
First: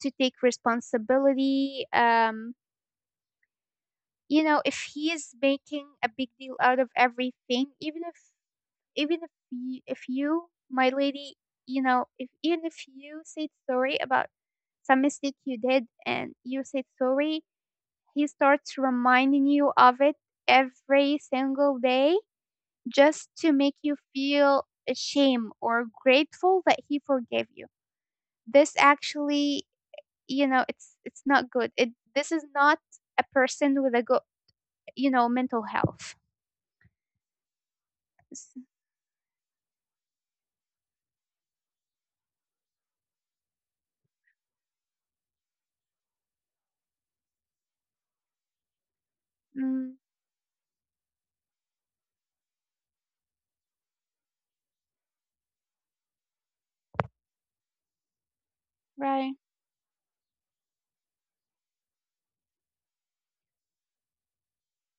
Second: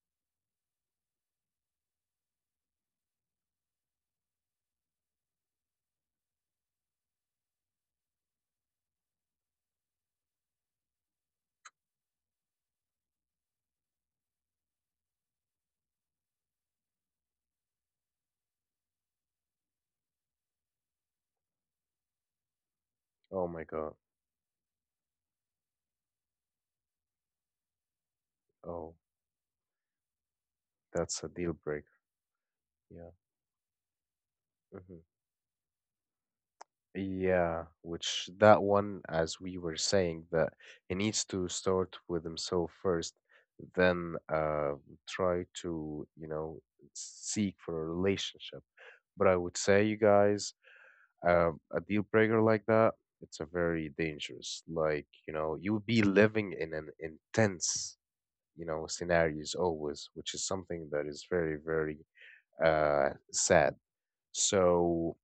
to take responsibility. Um, you know, if he is making a big deal out of everything, even if, even if you, if you, my lady, you know, if even if you said sorry about some mistake you did and you said sorry, he starts reminding you of it every single day just
Oh my
to make
God.
you feel ashamed or grateful that he forgave you. This
Oh,
actually, you know, it's
that's a
it's
deal
not good.
breaker.
It, this is not
Yeah.
a person with a good,
hmm
you know, mental health.
Yeah, which that
S-
one, as we were saying, that he needs to start with himself first, then uh try to, you know, seek for a relationship. But I would say, you
Mm,
guys, Um, a deal breaker like that, it's a very dangerous. Like, you know, you'll be living in an intense, you know, scenarios
right.
always, which is something that is very, very uh sad. So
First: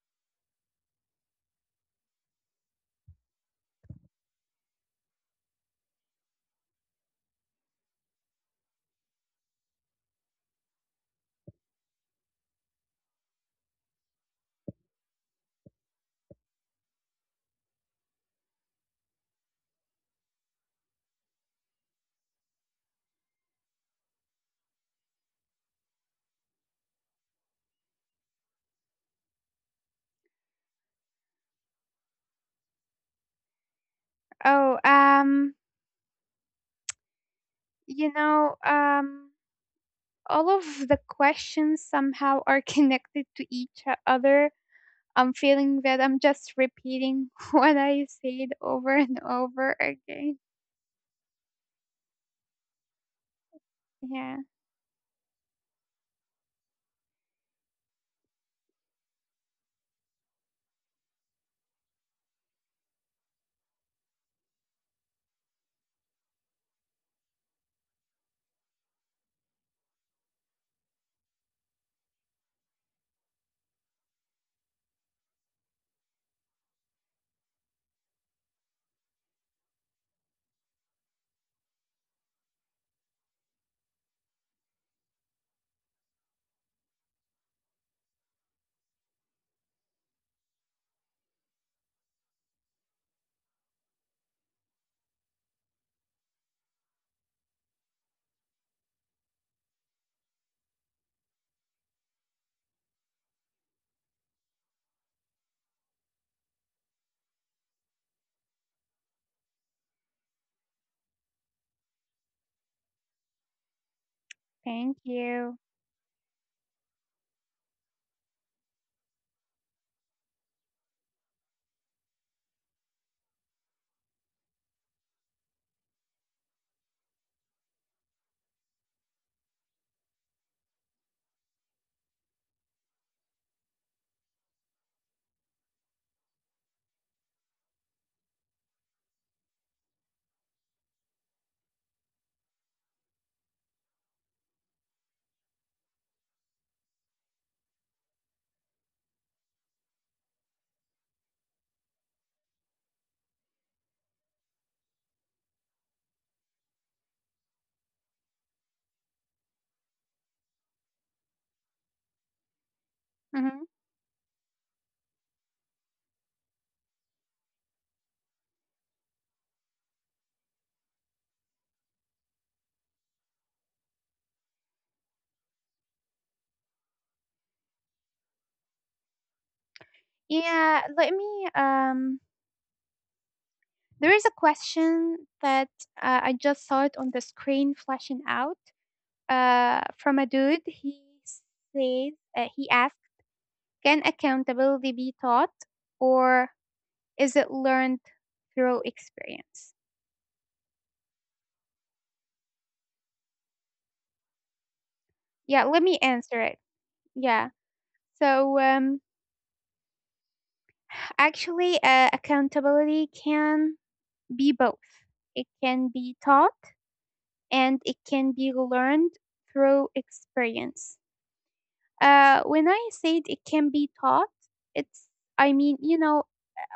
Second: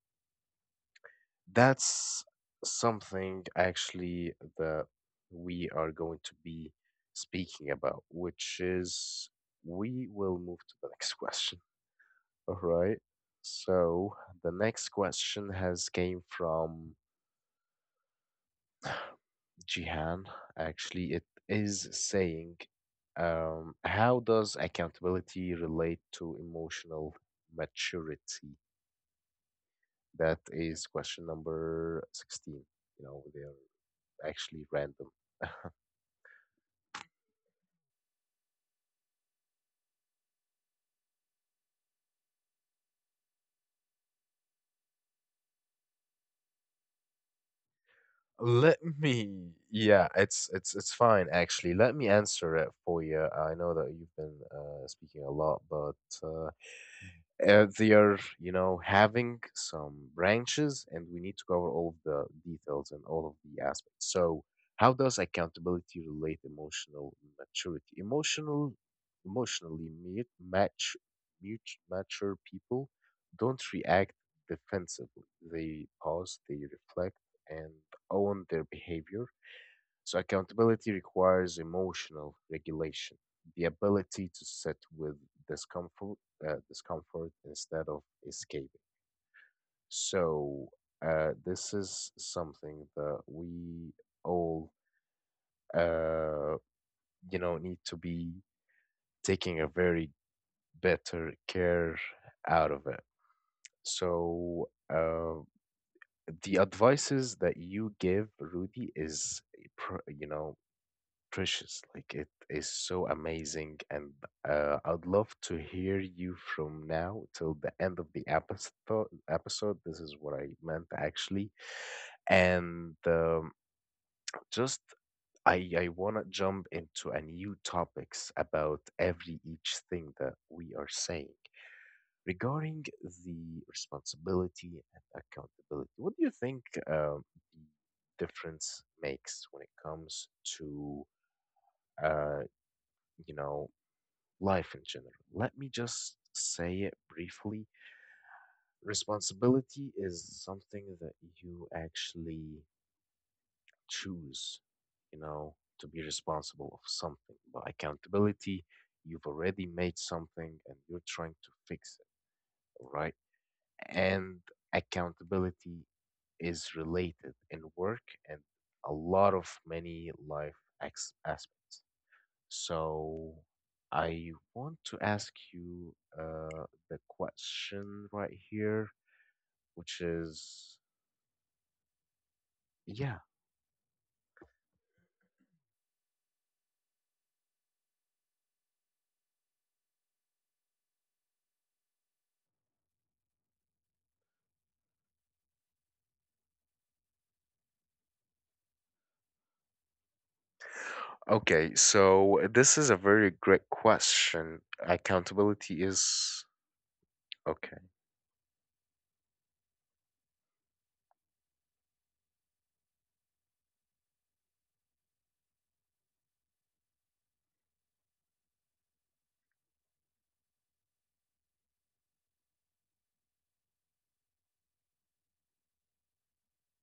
that's something actually that we are going to be speaking about, which is we will move to the next question. All right. So the next question has came from Jihan, actually, it is saying, um, how does accountability relate to emotional maturity? That is question number sixteen. You know, they are actually
Oh,
random.
um, you know, um, all of the questions somehow are connected to each other. I'm feeling that I'm just repeating what I said
Let
over and
me,
over
yeah,
again.
it's it's it's fine actually. Let me answer it for you. I know that you've been
Yeah,
uh, speaking a lot, but uh, Uh, they are, you know, having some branches, and we need to cover all of the details and all of the aspects. So, how does accountability relate emotional maturity? Emotional, emotionally mute, match, mute, mature people don't react defensively. They pause, they reflect, and own their behavior, so accountability requires emotional regulation, the ability to sit with discomfort, uh, discomfort instead of escaping. So, uh, this is something that we all, uh, you know, need to be taking a very better care out of it. So, uh, the advices that you give, Rudy, is, eh, pr- you know, precious. Like it is so amazing, and uh,
thank
I'd love to
you.
hear you from now till the end of the episode. Episode. This is what I meant actually, and um, just I I wanna jump into a new topics about every each thing that we are saying. Regarding the responsibility and accountability, what do you think uh, difference makes when it comes to uh, you know, life in general. Let me just say it briefly. Responsibility is something that you actually choose, you know, to be responsible of something. But accountability, you've already made something and you're trying to fix it, all right?
Hmm.
And accountability is related in work and a lot of many life ex- aspects. So I want to ask you uh, the question right here, which is,
Yeah, let me. Um,
yeah.
there is a question that, uh, I just saw it on the screen flashing out, uh, from a dude. He says, uh, he asked, can accountability be taught? Or is it learned through experience?
Okay, so this is a very great question.
Yeah,
Accountability
let me
is
answer it. Yeah.
okay.
So, um, actually, uh, accountability can be both. It can be taught and it can be learned through experience. Uh, when I said it can be taught, it's, I mean, you know,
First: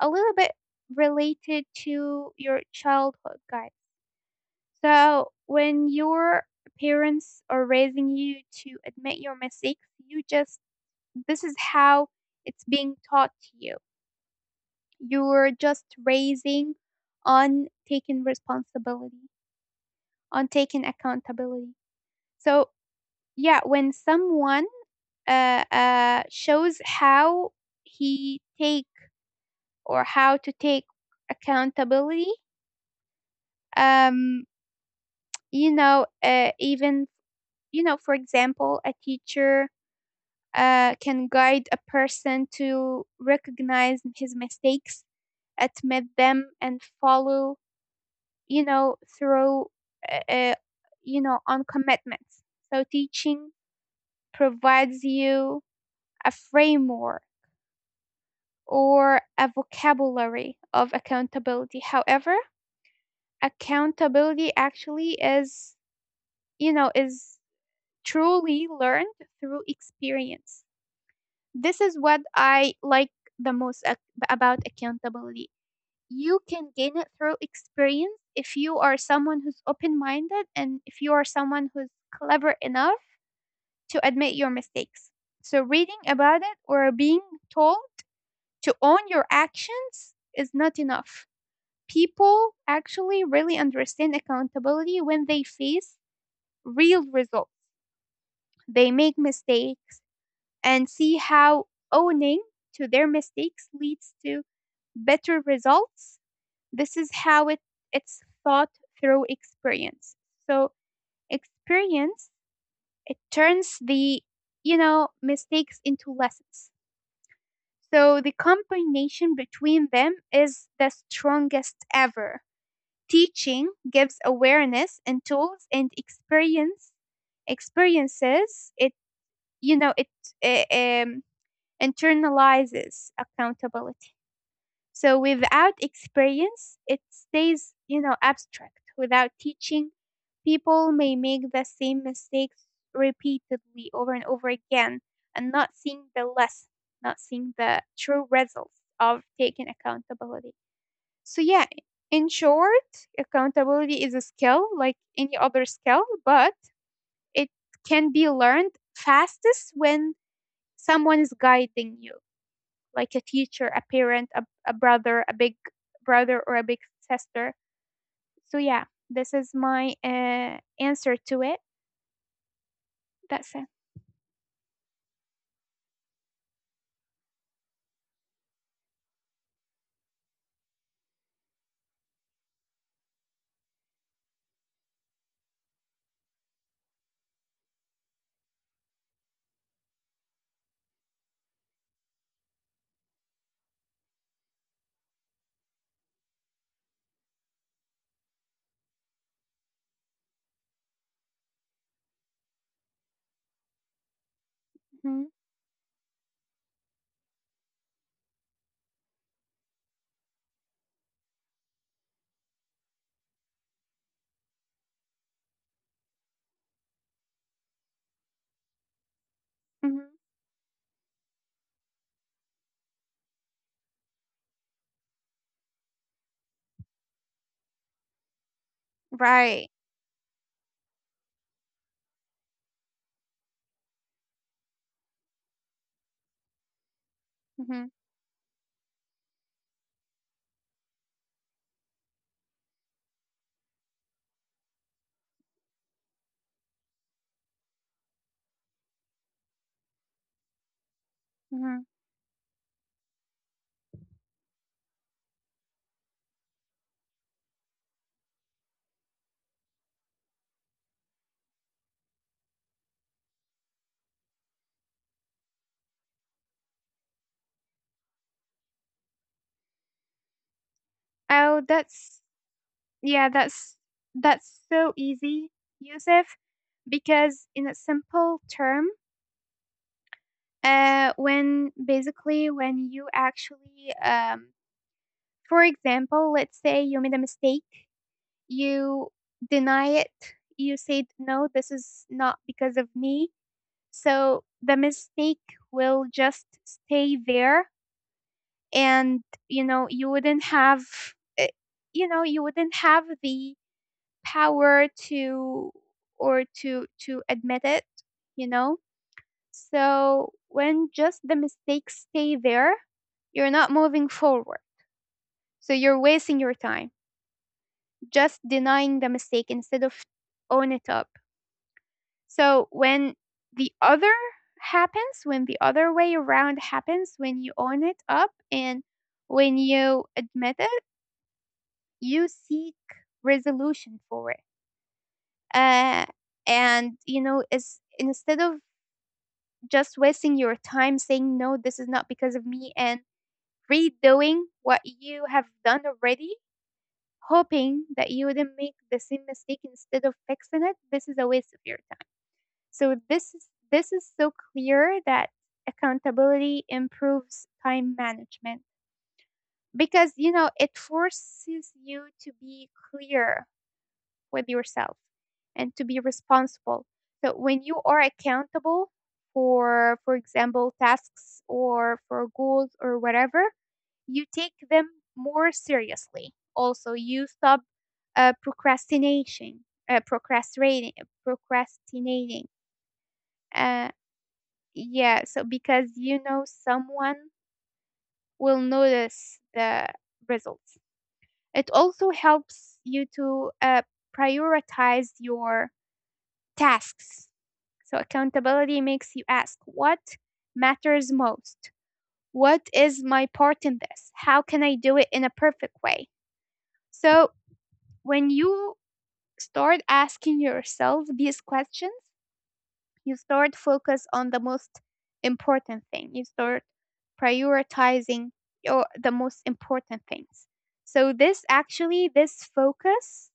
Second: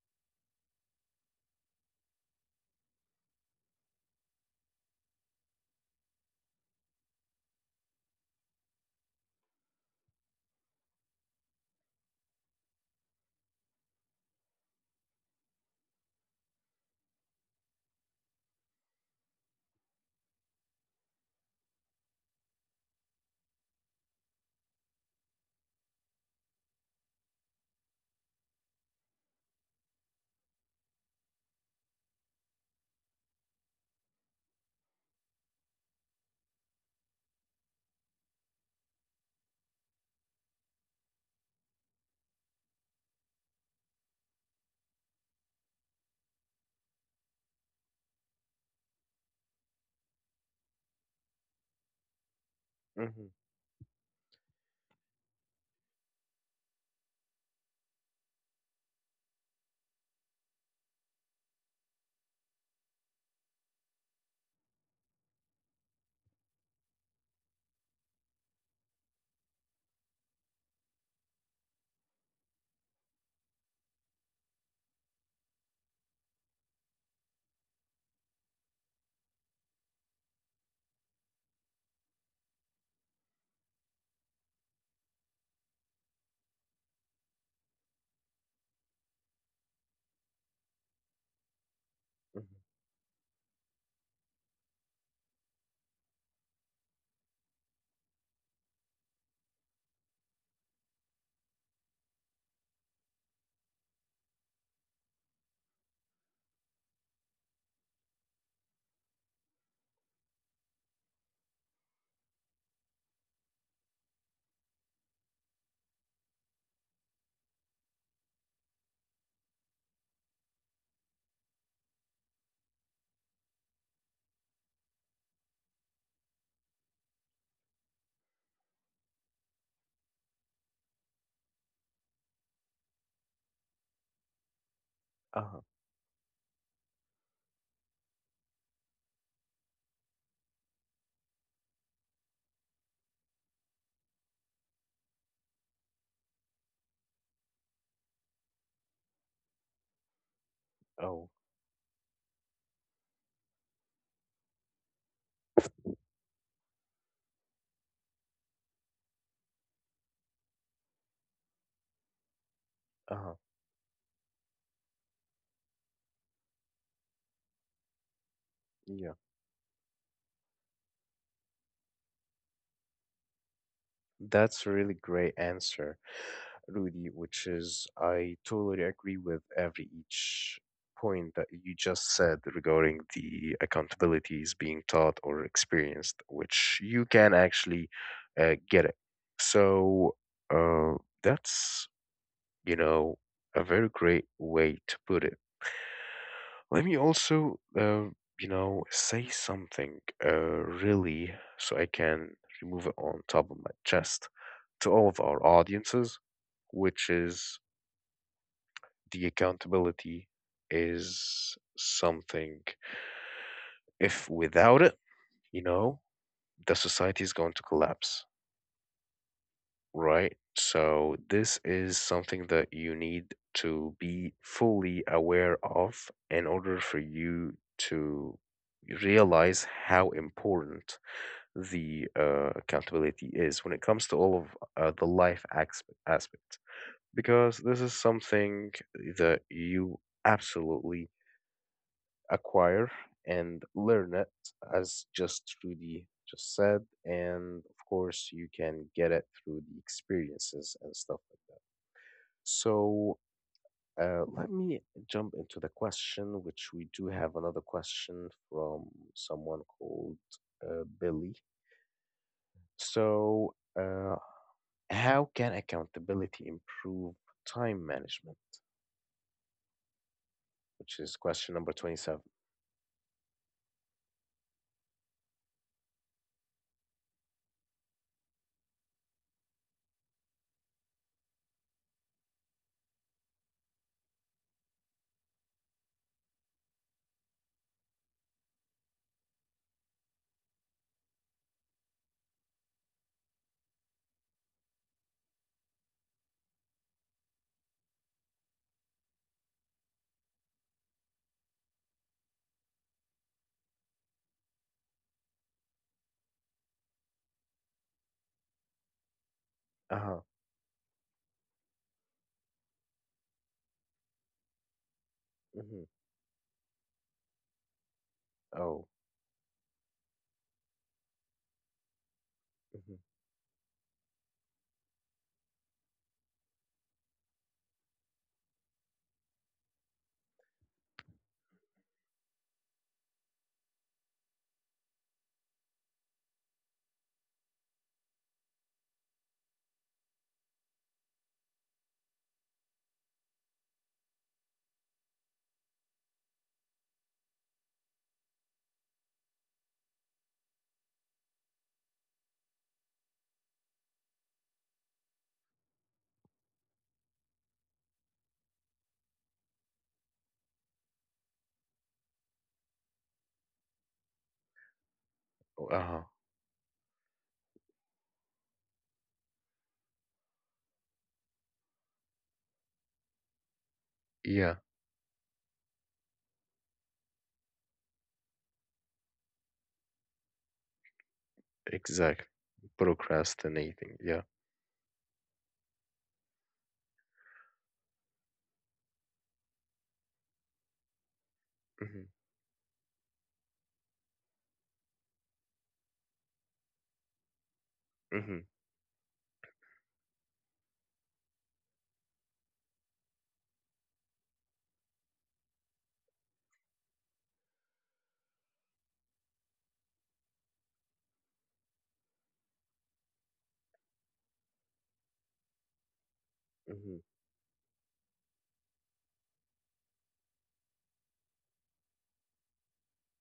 a little bit related to your childhood, guys. So, when your parents are raising you to admit your mistakes, you just, this is how it's being taught to you. You're just raising on taking responsibility, on taking accountability. So, yeah, when someone uh, uh, shows how he take or how to take accountability, um, you know, uh, even, you know, for example, a teacher uh, can guide a person to recognize his mistakes, admit them, and follow, you know, through, uh, uh, you know, on commitments. So
Mm-hmm.
teaching provides you a framework or a vocabulary of accountability. However, accountability actually is, you know, is truly learned through experience. This is what I like the most ac- about accountability. You can gain it through experience if you are someone who's open minded, and if you are someone who's clever enough to admit your mistakes. So, reading about it or being told to own your actions is not enough. People
Mm-hmm.
actually really understand accountability when they face real results. They make mistakes and see how owning to their mistakes leads to better results. This is how it, it's thought through experience. So experience, it turns the, you know, mistakes into lessons. So the combination between them is the strongest ever. Teaching gives awareness and tools, and experience experiences. It, you know, it, uh, um, internalizes accountability. So
Uh-huh.
without experience, it stays, you know, abstract. Without teaching, people may make the same mistakes repeatedly over and over again, and not seeing the lesson, not seeing the true results of taking accountability.
Oh,
So yeah, in short, accountability is a skill like any other skill, but it can be learned fastest when someone is guiding you like a
uh-huh.
teacher, a parent, a, a brother, a big brother, or a big sister. So, yeah,
Yeah.
this is my uh, answer to it. That's it.
That's a really great answer. Rudy, which is I totally agree with every each point that you just said regarding the accountabilities being taught or experienced, which you can actually uh, get it. So, uh, that's, you know, a very great way to put it. Let me also, uh, you know, say something uh, really so I can remove it on top of my chest to all of
hmm
our audiences, which is the accountability is something if without it, you know, the society is going to collapse,
hmm
right? So this is something that you need to be fully aware of in order for you to realize
Right.
how important the uh, accountability is when it comes to all of uh, the life asp- aspect, because this
hmm
is something that you absolutely acquire and learn it, as just Rudy just said. And of course, you can get it through the experiences and stuff like that.
hmm
So, uh, let me jump into the question, which we do have another question from someone called uh, Billy. So, uh, how can accountability improve time management? Which is question
Oh,
number
that's,
twenty-seven.
yeah, that's, that's so easy, Yusuf, because in a simple term, uh, when basically when you actually um, for example, let's say you made a mistake. You deny it. You say, "No, this is not because of me." So the mistake will just stay there and, you know, you wouldn't have eh, you know, you wouldn't have the power to or to to admit it, you know?
Uh huh.
So when just the mistakes stay there, you're not moving forward. So
hmm
you're wasting your time just
Oh.
denying the mistake instead of own it up. So
hmm
when the other happens, when the other way around happens, when you own it up and when you admit it, you seek resolution for it. Uh, and you know, is instead of just wasting your time saying no, this is not because of me, and redoing what you have done already, hoping that you wouldn't make the same mistake instead of fixing it, this is a waste of your. So this is this is so clear that accountability improves time management because, you know, it forces you to be clear with yourself and
Oh,
to
uh
be
huh.
responsible. So when you are accountable for for example, tasks or for goals or whatever, you take
Yeah.
them more seriously. Also, you stop uh, procrastination, uh, procrastinating,
Exactly.
procrastinating. Uh,
Procrastinating. Yeah.
Yeah, so because you know someone will notice the results. It also
Mhm.
helps you to uh, prioritize your tasks. So
Mhm.
accountability makes you ask, what matters most? What is my part in this? How can I do it in a perfect way? So when you start asking yourself these questions, you start focus on the most important thing, you start
Mhm.
prioritizing your the most important things. So this actually, this focus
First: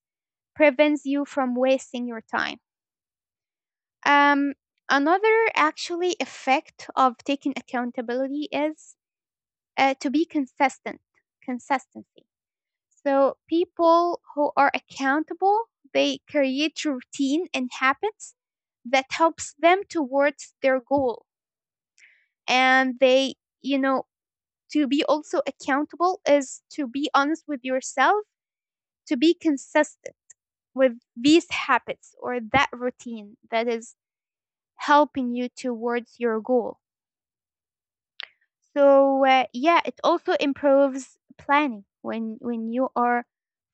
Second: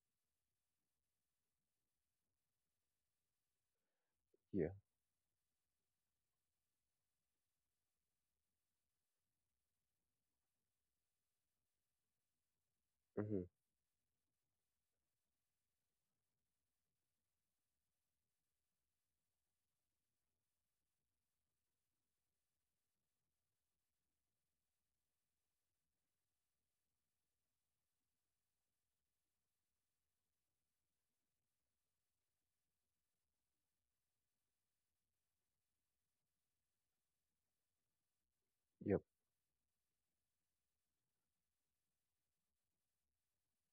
prevents you from wasting your time. um,
Yeah.
Another actually effect of taking accountability is uh, to be consistent consistency. So
Mhm.
people who are accountable, they create routine and habits that helps them towards their goal. And they, you know, to be also accountable is to be honest with yourself, to be consistent with these habits or that routine that is helping you towards your goal.
Yep.
So uh, yeah, it also improves planning when when you are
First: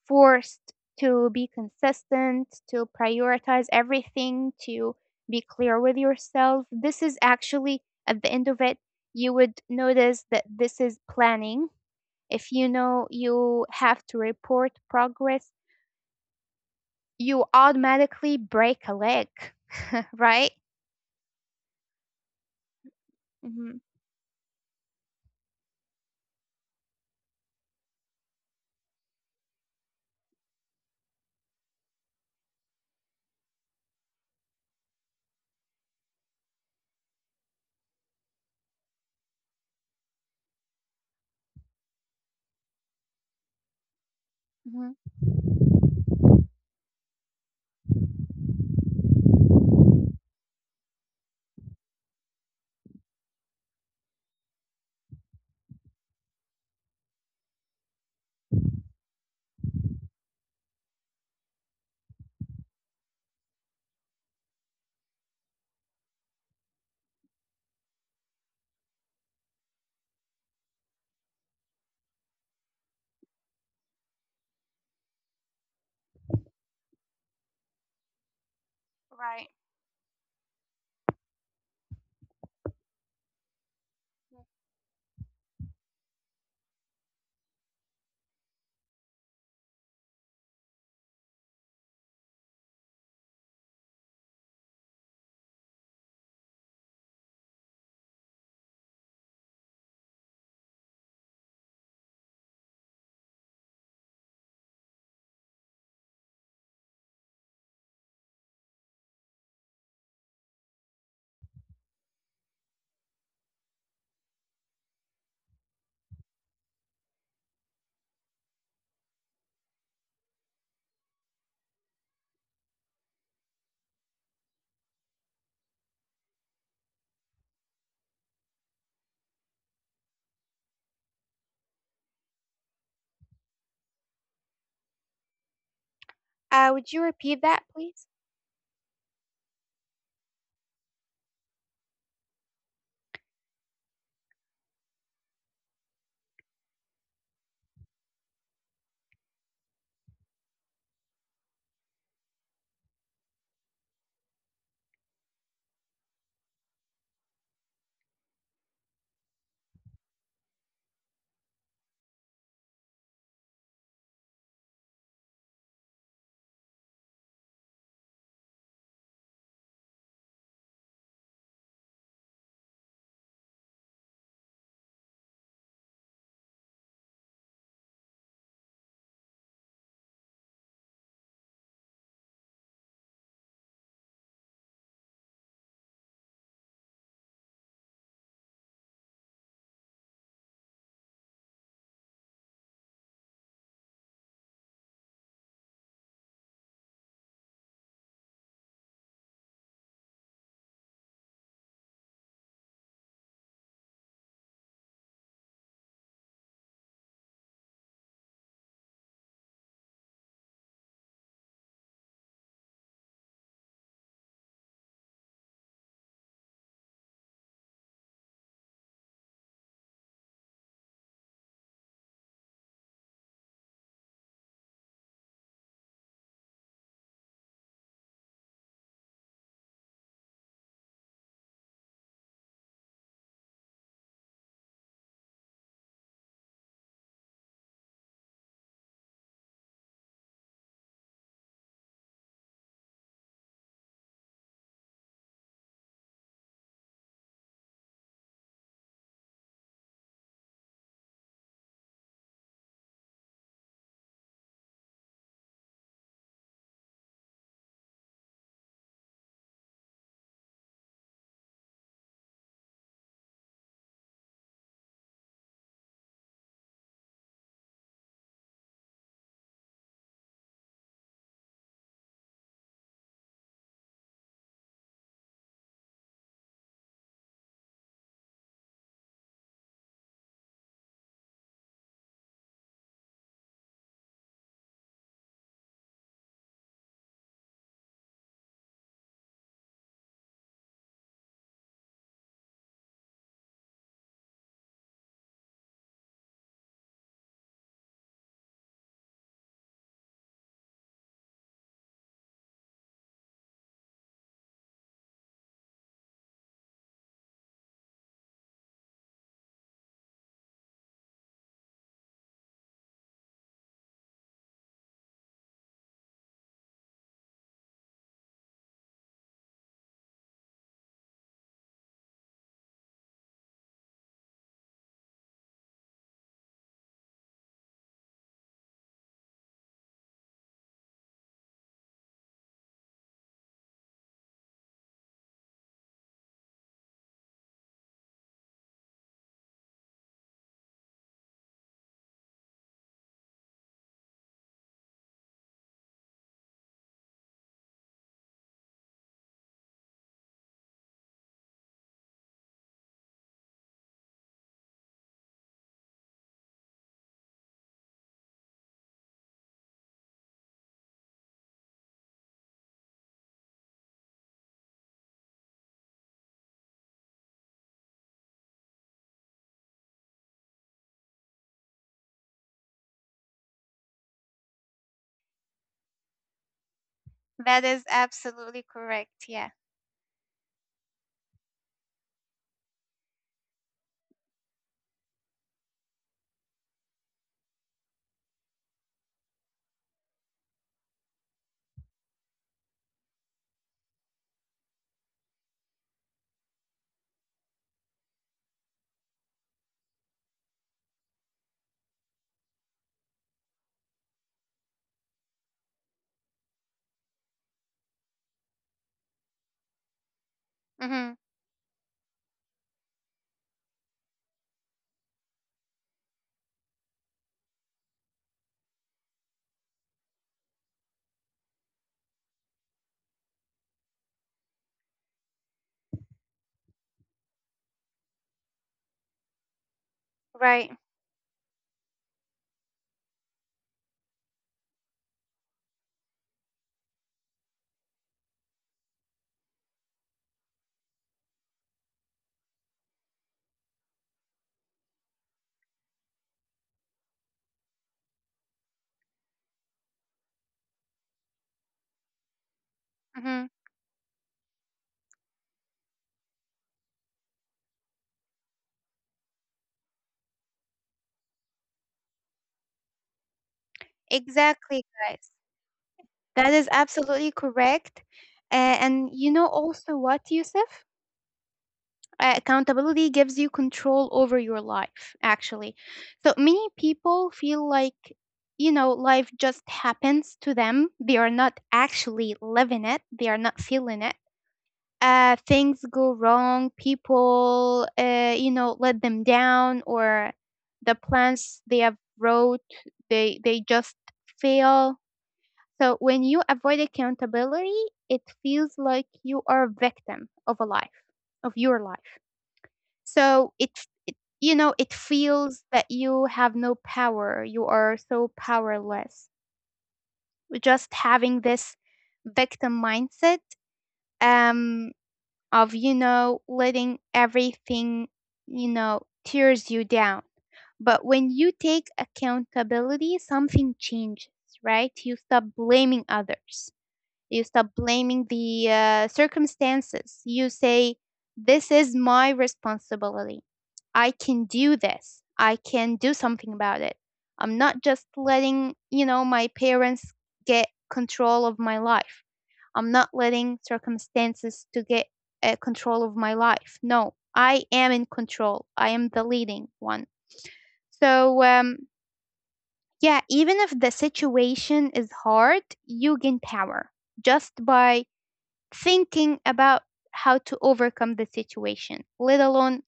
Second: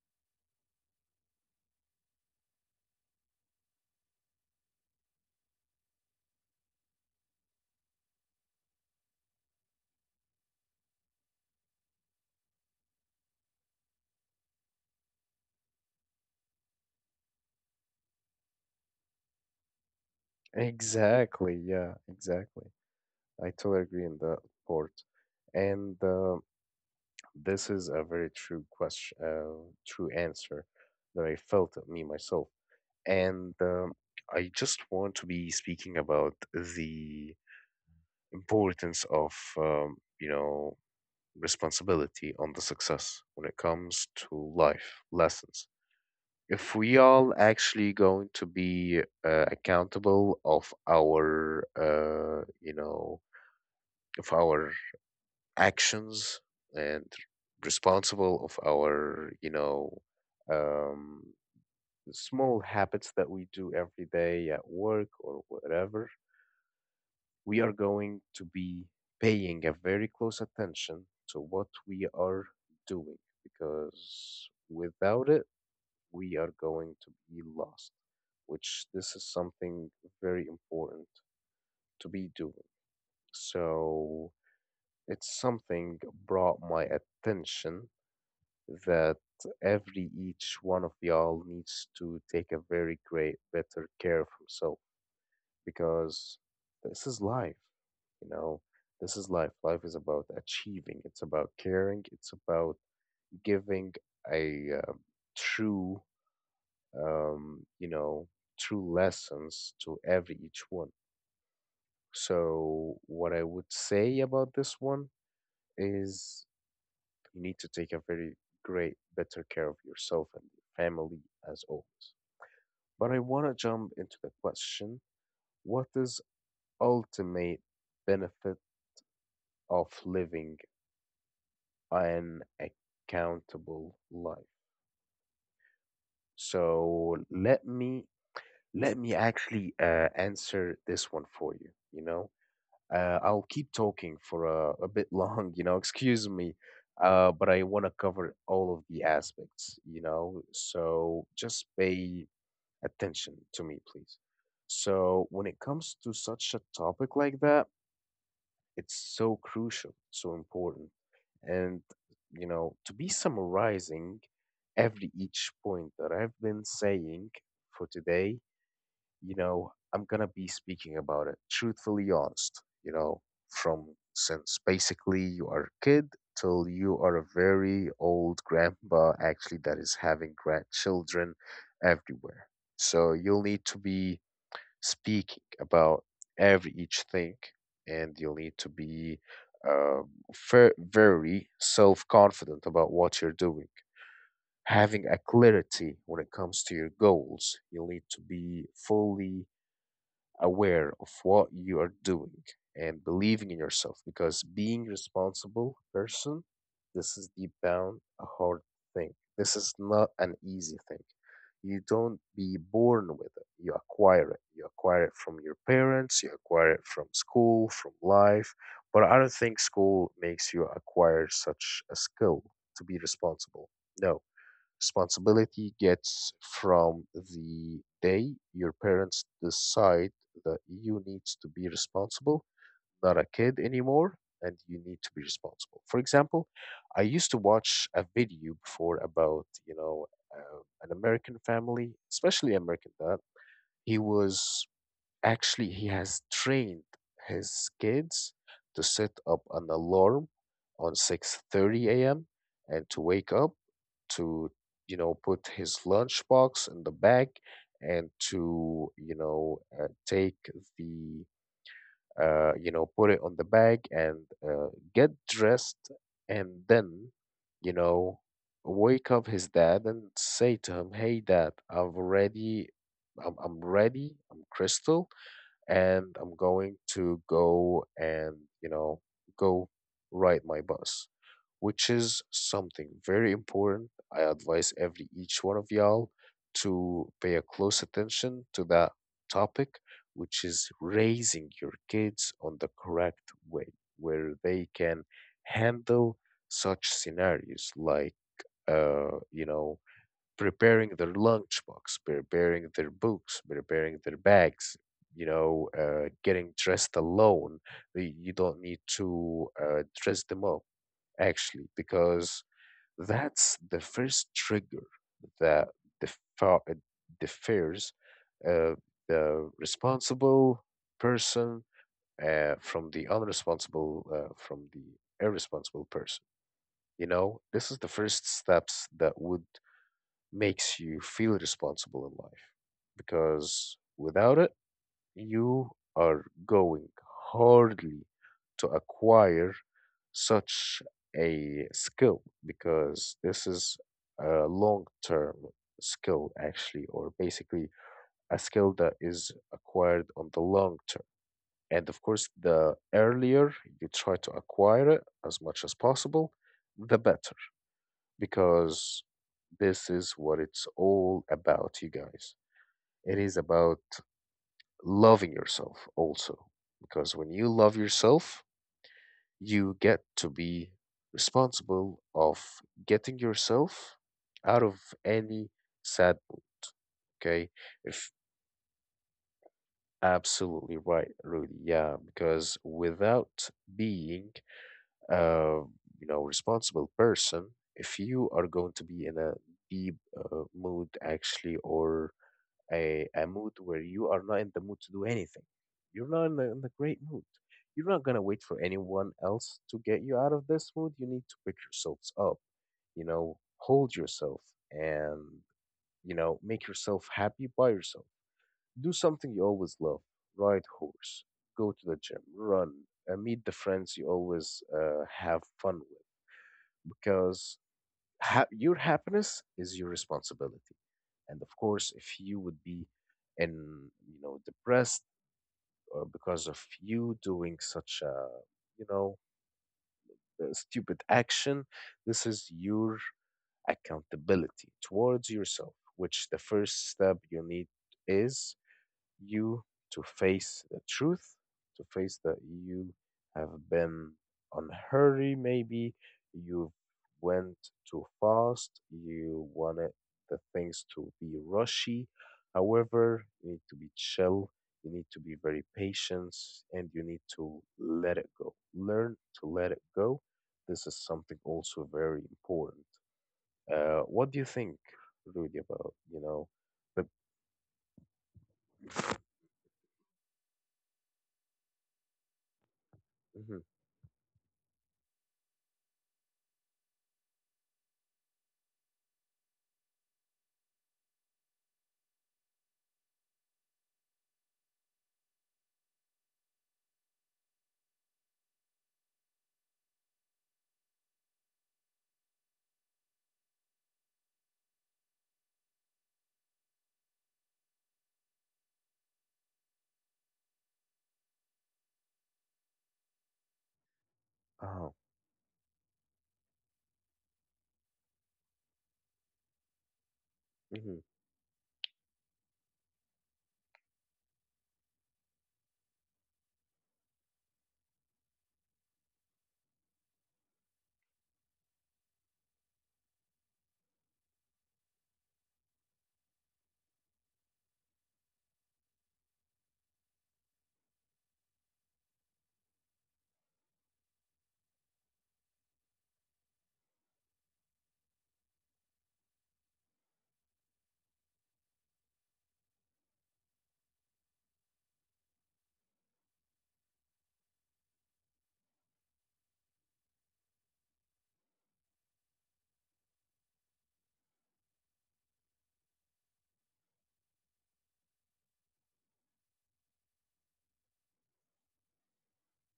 forced to be consistent, to prioritize everything, to be clear with yourself. This is actually, at the end of it, you would notice that this is planning. If you know you have to report progress, you automatically break a leg, right?
Exactly. Yeah. Exactly. I
hmm
totally agree in that part. And uh, this is a very true question, uh, true answer that I felt at me myself. And um, I just want to be speaking about the importance of, um, you know, responsibility on the success when it comes to
hmm
life lessons. If we all actually going to be uh, accountable of our, uh, you know, of our actions, and responsible of our, you know, um, small habits that we do every day at work or whatever, we are going to be paying a very close attention to what we are doing, because without it we are going to be lost, which this is
Right.
something very important to be doing. So it's something brought my attention that every each one of y'all needs to take a very great better care of himself, because this is life, you know, this is life. Life is about achieving, it's about caring, it's about giving a, uh, true, um you know, true lessons to every each one. So, what I would say about this one is you need to take a very great, better care of yourself and your family as always. But I want to jump into the question, what is ultimate benefit of living an accountable life?
Uh, would you
So,
repeat
let
that,
me,
please?
let me actually uh, answer this one for you, you know? Uh, I'll keep talking for a, a bit long, you know, excuse me, uh, but I want to cover all of the aspects, you know, so just pay attention to me, please. So, when it comes to such a topic like that, it's so crucial, so important. And, you know, to be summarizing every each point that I've been saying for today, you know, I'm gonna be speaking about it truthfully honest, you know, from, since basically you are a kid till you are a very old grandpa actually that is having grandchildren everywhere. So you'll need to be speaking about every each thing, and you'll need to be uh, ver- very self-confident about what you're doing, having a clarity when it comes to your goals. You'll need to be fully aware of what you are doing and believing in yourself, because being responsible person, this is deep down a hard thing, this is not an easy thing. You don't be born with it, you acquire it. You acquire it from your parents, you acquire it from school, from life. But I don't think school makes you acquire such a skill to be responsible. No. Responsibility gets from the day your parents decide that you needs to be responsible, not a kid anymore, and you need to be responsible. For example, I used to watch a video before about, you know, uh, an American family, especially American dad. He was Actually, he has trained his kids to set up an alarm on six thirty a m and to wake up to, you know, put his lunchbox in the bag, and to, you know, uh, take the, uh, you know, put it on the bag, and uh, get dressed, and then, you know, wake up his dad and say to him, "Hey, dad, I've already, I'm, I'm ready. I'm Crystal and I'm going to go and, you know, go ride my bus," which is something very important. I advise every each one of y'all to pay a close attention to that topic, which is raising your kids on the correct way, where they can handle such scenarios like, uh, you know, preparing their lunchbox, preparing their books, preparing their bags, you know, uh, getting dressed alone. Y- You don't need to uh, dress them up, actually, because that's the first trigger that defa- uh, differs uh, the responsible person uh, from the unresponsible, uh, from the irresponsible person. You know, this is the first steps that would makes you feel responsible in life, because without it, you are going hardly to acquire such a skill, because this is a long term skill, actually, or basically a skill that is acquired on the long term. And of course, the earlier you try to acquire it as much as possible, the better, because this is what it's all about, you guys. It is about loving yourself also. Because when you love yourself, you get to be responsible of getting yourself out of any sad mood. Okay?
That is
If
absolutely correct. Yeah.
absolutely right, Rudy. Yeah, because without being uh, you know, responsible person, if you are going to be in a deep uh, mood actually, or a, a mood where you are not in the mood to do anything, you're not in the, in the great mood. You're not gonna wait for anyone else to get you out of this mood. You need to pick yourselves up, you know, hold yourself, and you know, make yourself happy by yourself. Do something you always love. Ride
hmm
horse, go to the gym, run, uh, meet the friends you always uh, have fun with, because ha- your happiness is your responsibility. And of course, if you would be in, you know, depressed or because of you doing such a, you know, a
Right.
stupid action, this is your accountability towards yourself, which the first step you need is you to face the truth, to face that you have been on hurry maybe, you went too fast, you wanted the things to be rushy. However,
Mm-hmm.
you need to be chill, you need to be very patient, and you need to let it go. Learn to let it go. This is something also very important. Uh, what do you think,
Exactly, guys.
Rudy, about, you know,
That is
the
absolutely correct. Uh, and you know also what, Yusuf? Uh, accountability gives you
Mhm.
control over your life, actually. So many people feel like, you know, life just happens to them. They are not actually living it, they are not feeling it. Uh, things go wrong, people, uh, you know, let them down, or the plans they have wrote, they, they just fail. So when you avoid accountability, it feels like you are a victim of a life, of your life. So it, f- it you know, it
Oh.
feels that you have no power. You are so powerless. Just
Mhm,
having this victim mindset, um of, you know, letting everything, you know, tears you down. But when you take accountability, something changes, right? You stop blaming others, you stop blaming the uh, circumstances. You say, this is my responsibility. I can do this. I can do something about it. I'm not just letting, you know, my parents get control of my life. I'm not letting circumstances to get uh, control of my life. No, I am in control. I am the leading one. So, um, yeah, even if the situation is hard, you gain power just by thinking about how to overcome the situation, let alone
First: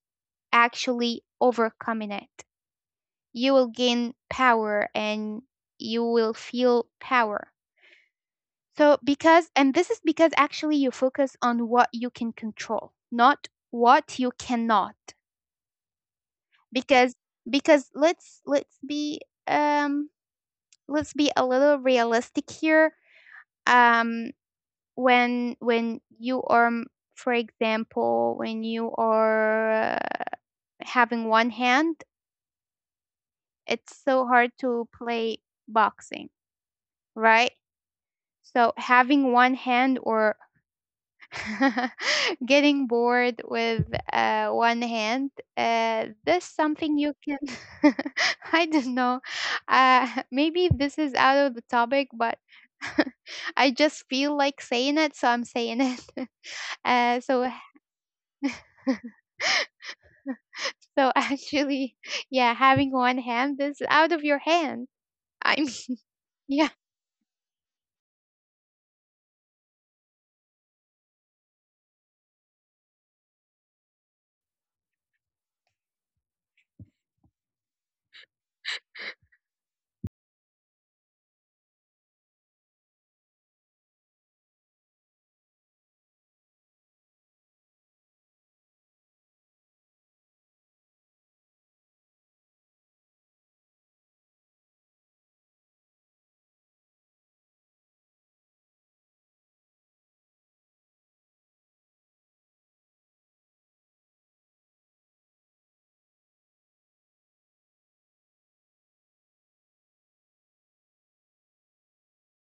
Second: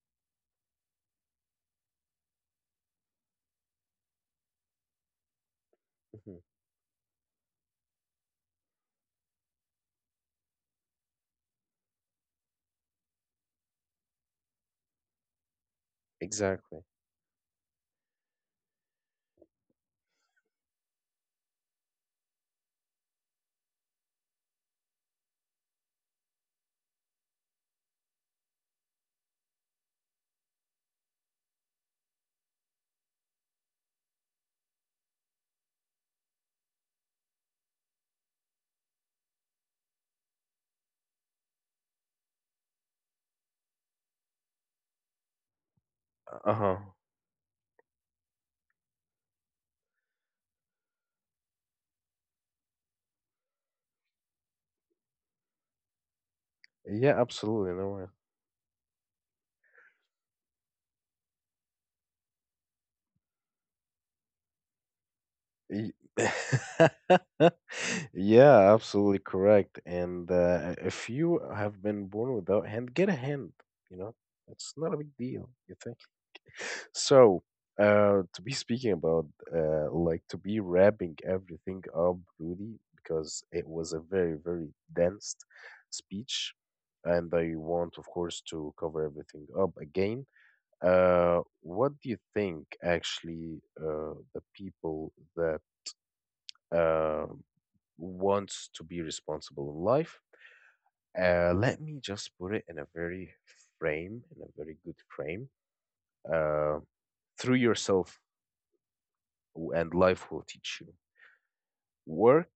actually overcoming it. You will gain power and you will
mhm.
feel power. So, because, and this is because actually you focus on what you can control, not what you cannot.
Exactly.
Because, because let's, let's be, um, let's be a little realistic here. Um, when, when you are, for example, when you are having one hand, it's so hard to play boxing, right? So having one hand or getting bored with uh, one hand, uh, this
Uh-huh.
something you can. I don't know. Uh, maybe this is out of the topic, but I just feel like saying it, so I'm saying it.
Yeah,
Uh, so
absolutely. No worries.
so actually, yeah, having one hand is out of your hand. I'm
Y-
yeah.
Yeah, absolutely correct. And uh, if you have been born without hand, get a hand, you know? It's not a big deal, you think? So, uh, to be speaking about, uh, like to be wrapping everything up, Rudy, because it was a very, very dense speech, and I want, of course, to cover everything up again. Uh, what do you think, actually, uh, the people that uh, wants to be responsible in life? Uh, let me just put it in a very frame, in a very good frame. Uh, through yourself and life will teach you. Work,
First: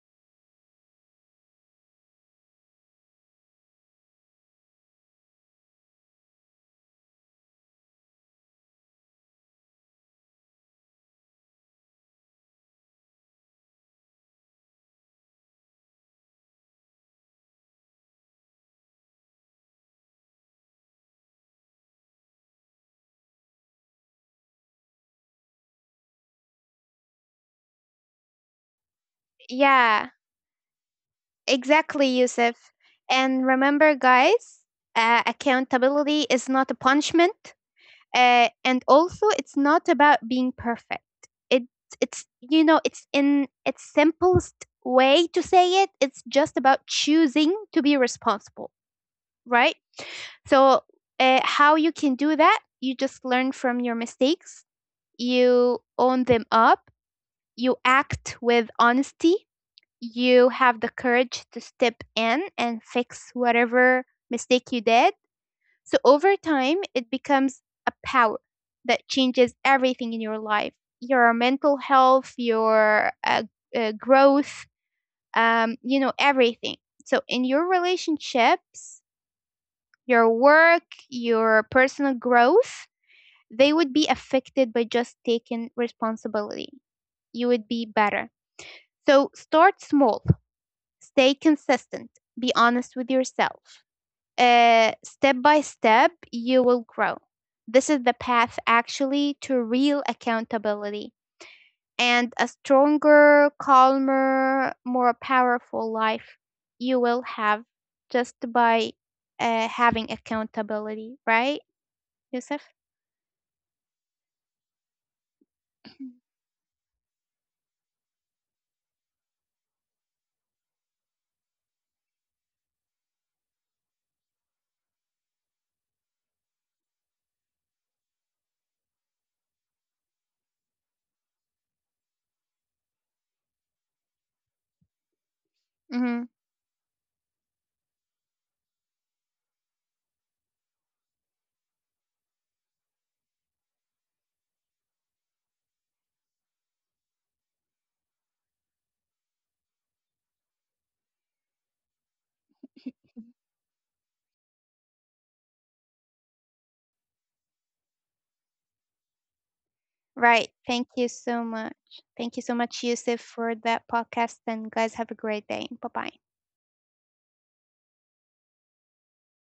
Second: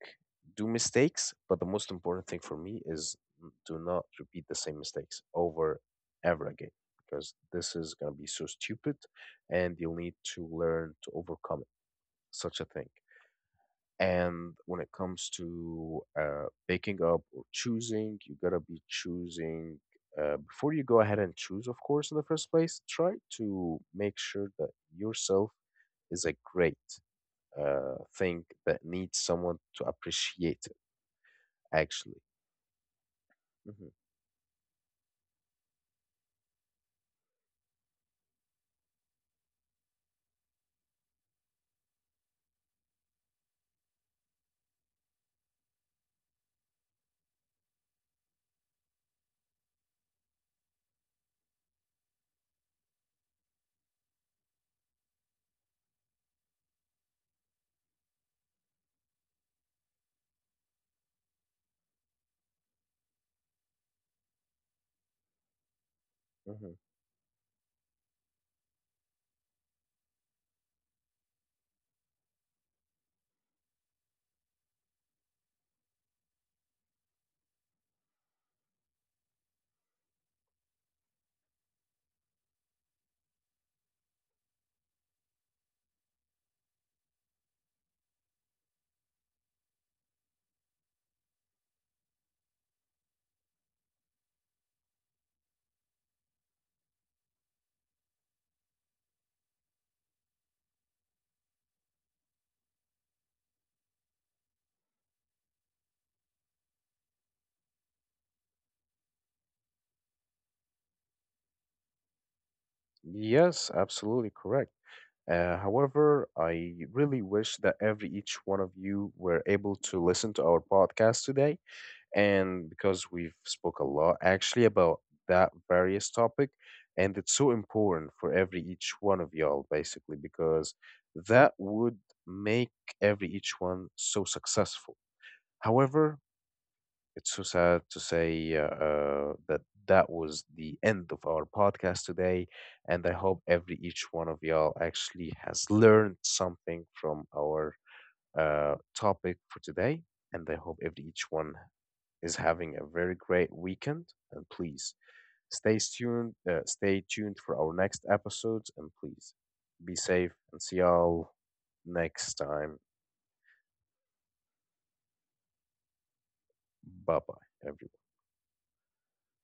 do mistakes, but the most important thing for me is n- do not repeat the same mistakes over ever again, because this is going to be so stupid, and you'll need to learn to overcome such a thing. And when it comes to uh, picking up or choosing, you got to be choosing. Uh, before you go ahead and choose, of course, in the first place, try to make sure that yourself is a great uh, thing that needs someone to
Yeah,
appreciate it,
exactly,
actually.
Yusuf. And
hmm
remember, guys, uh, accountability is not a punishment, uh, and also it's not about being perfect. It, it's, you know, it's in its simplest way to say it. It's just about choosing to be responsible, right? So, uh, how you can do that? You just learn from your mistakes. You own them up. You act with honesty, you have the courage to step in and fix whatever mistake you did. So over
hmm
time, it becomes a power that changes everything in your life, your mental health, your uh, uh, growth, um, you know, everything. So in your relationships, your work, your personal growth, they would be affected by just taking responsibility. You would be better. So start small. Stay consistent. Be honest with yourself. Uh, step by step, you will grow. This is the path actually to real accountability and a stronger, calmer, more powerful life you will have just by uh, having accountability, right, Yusuf?
Yes, absolutely correct. Uh, however, I really wish that every each one of you were able to listen to our podcast today, and because we've spoke a lot actually about that various topic, and it's so important for every each one of y'all basically, because that would make every each one so successful. However,
hmm
it's so sad to say uh, uh, that that was the end of our podcast today, and I hope every each one of y'all actually has learned something from our uh, topic for today, and I hope every each one is having a very great weekend. And please stay tuned, uh, stay tuned for our next episodes. And please be safe
Right.
and see
Thank you
y'all
so much.
next
Thank you so
time.
much, Yusuf, for that podcast. And guys, have a great day. Bye bye.
Bye bye, everyone.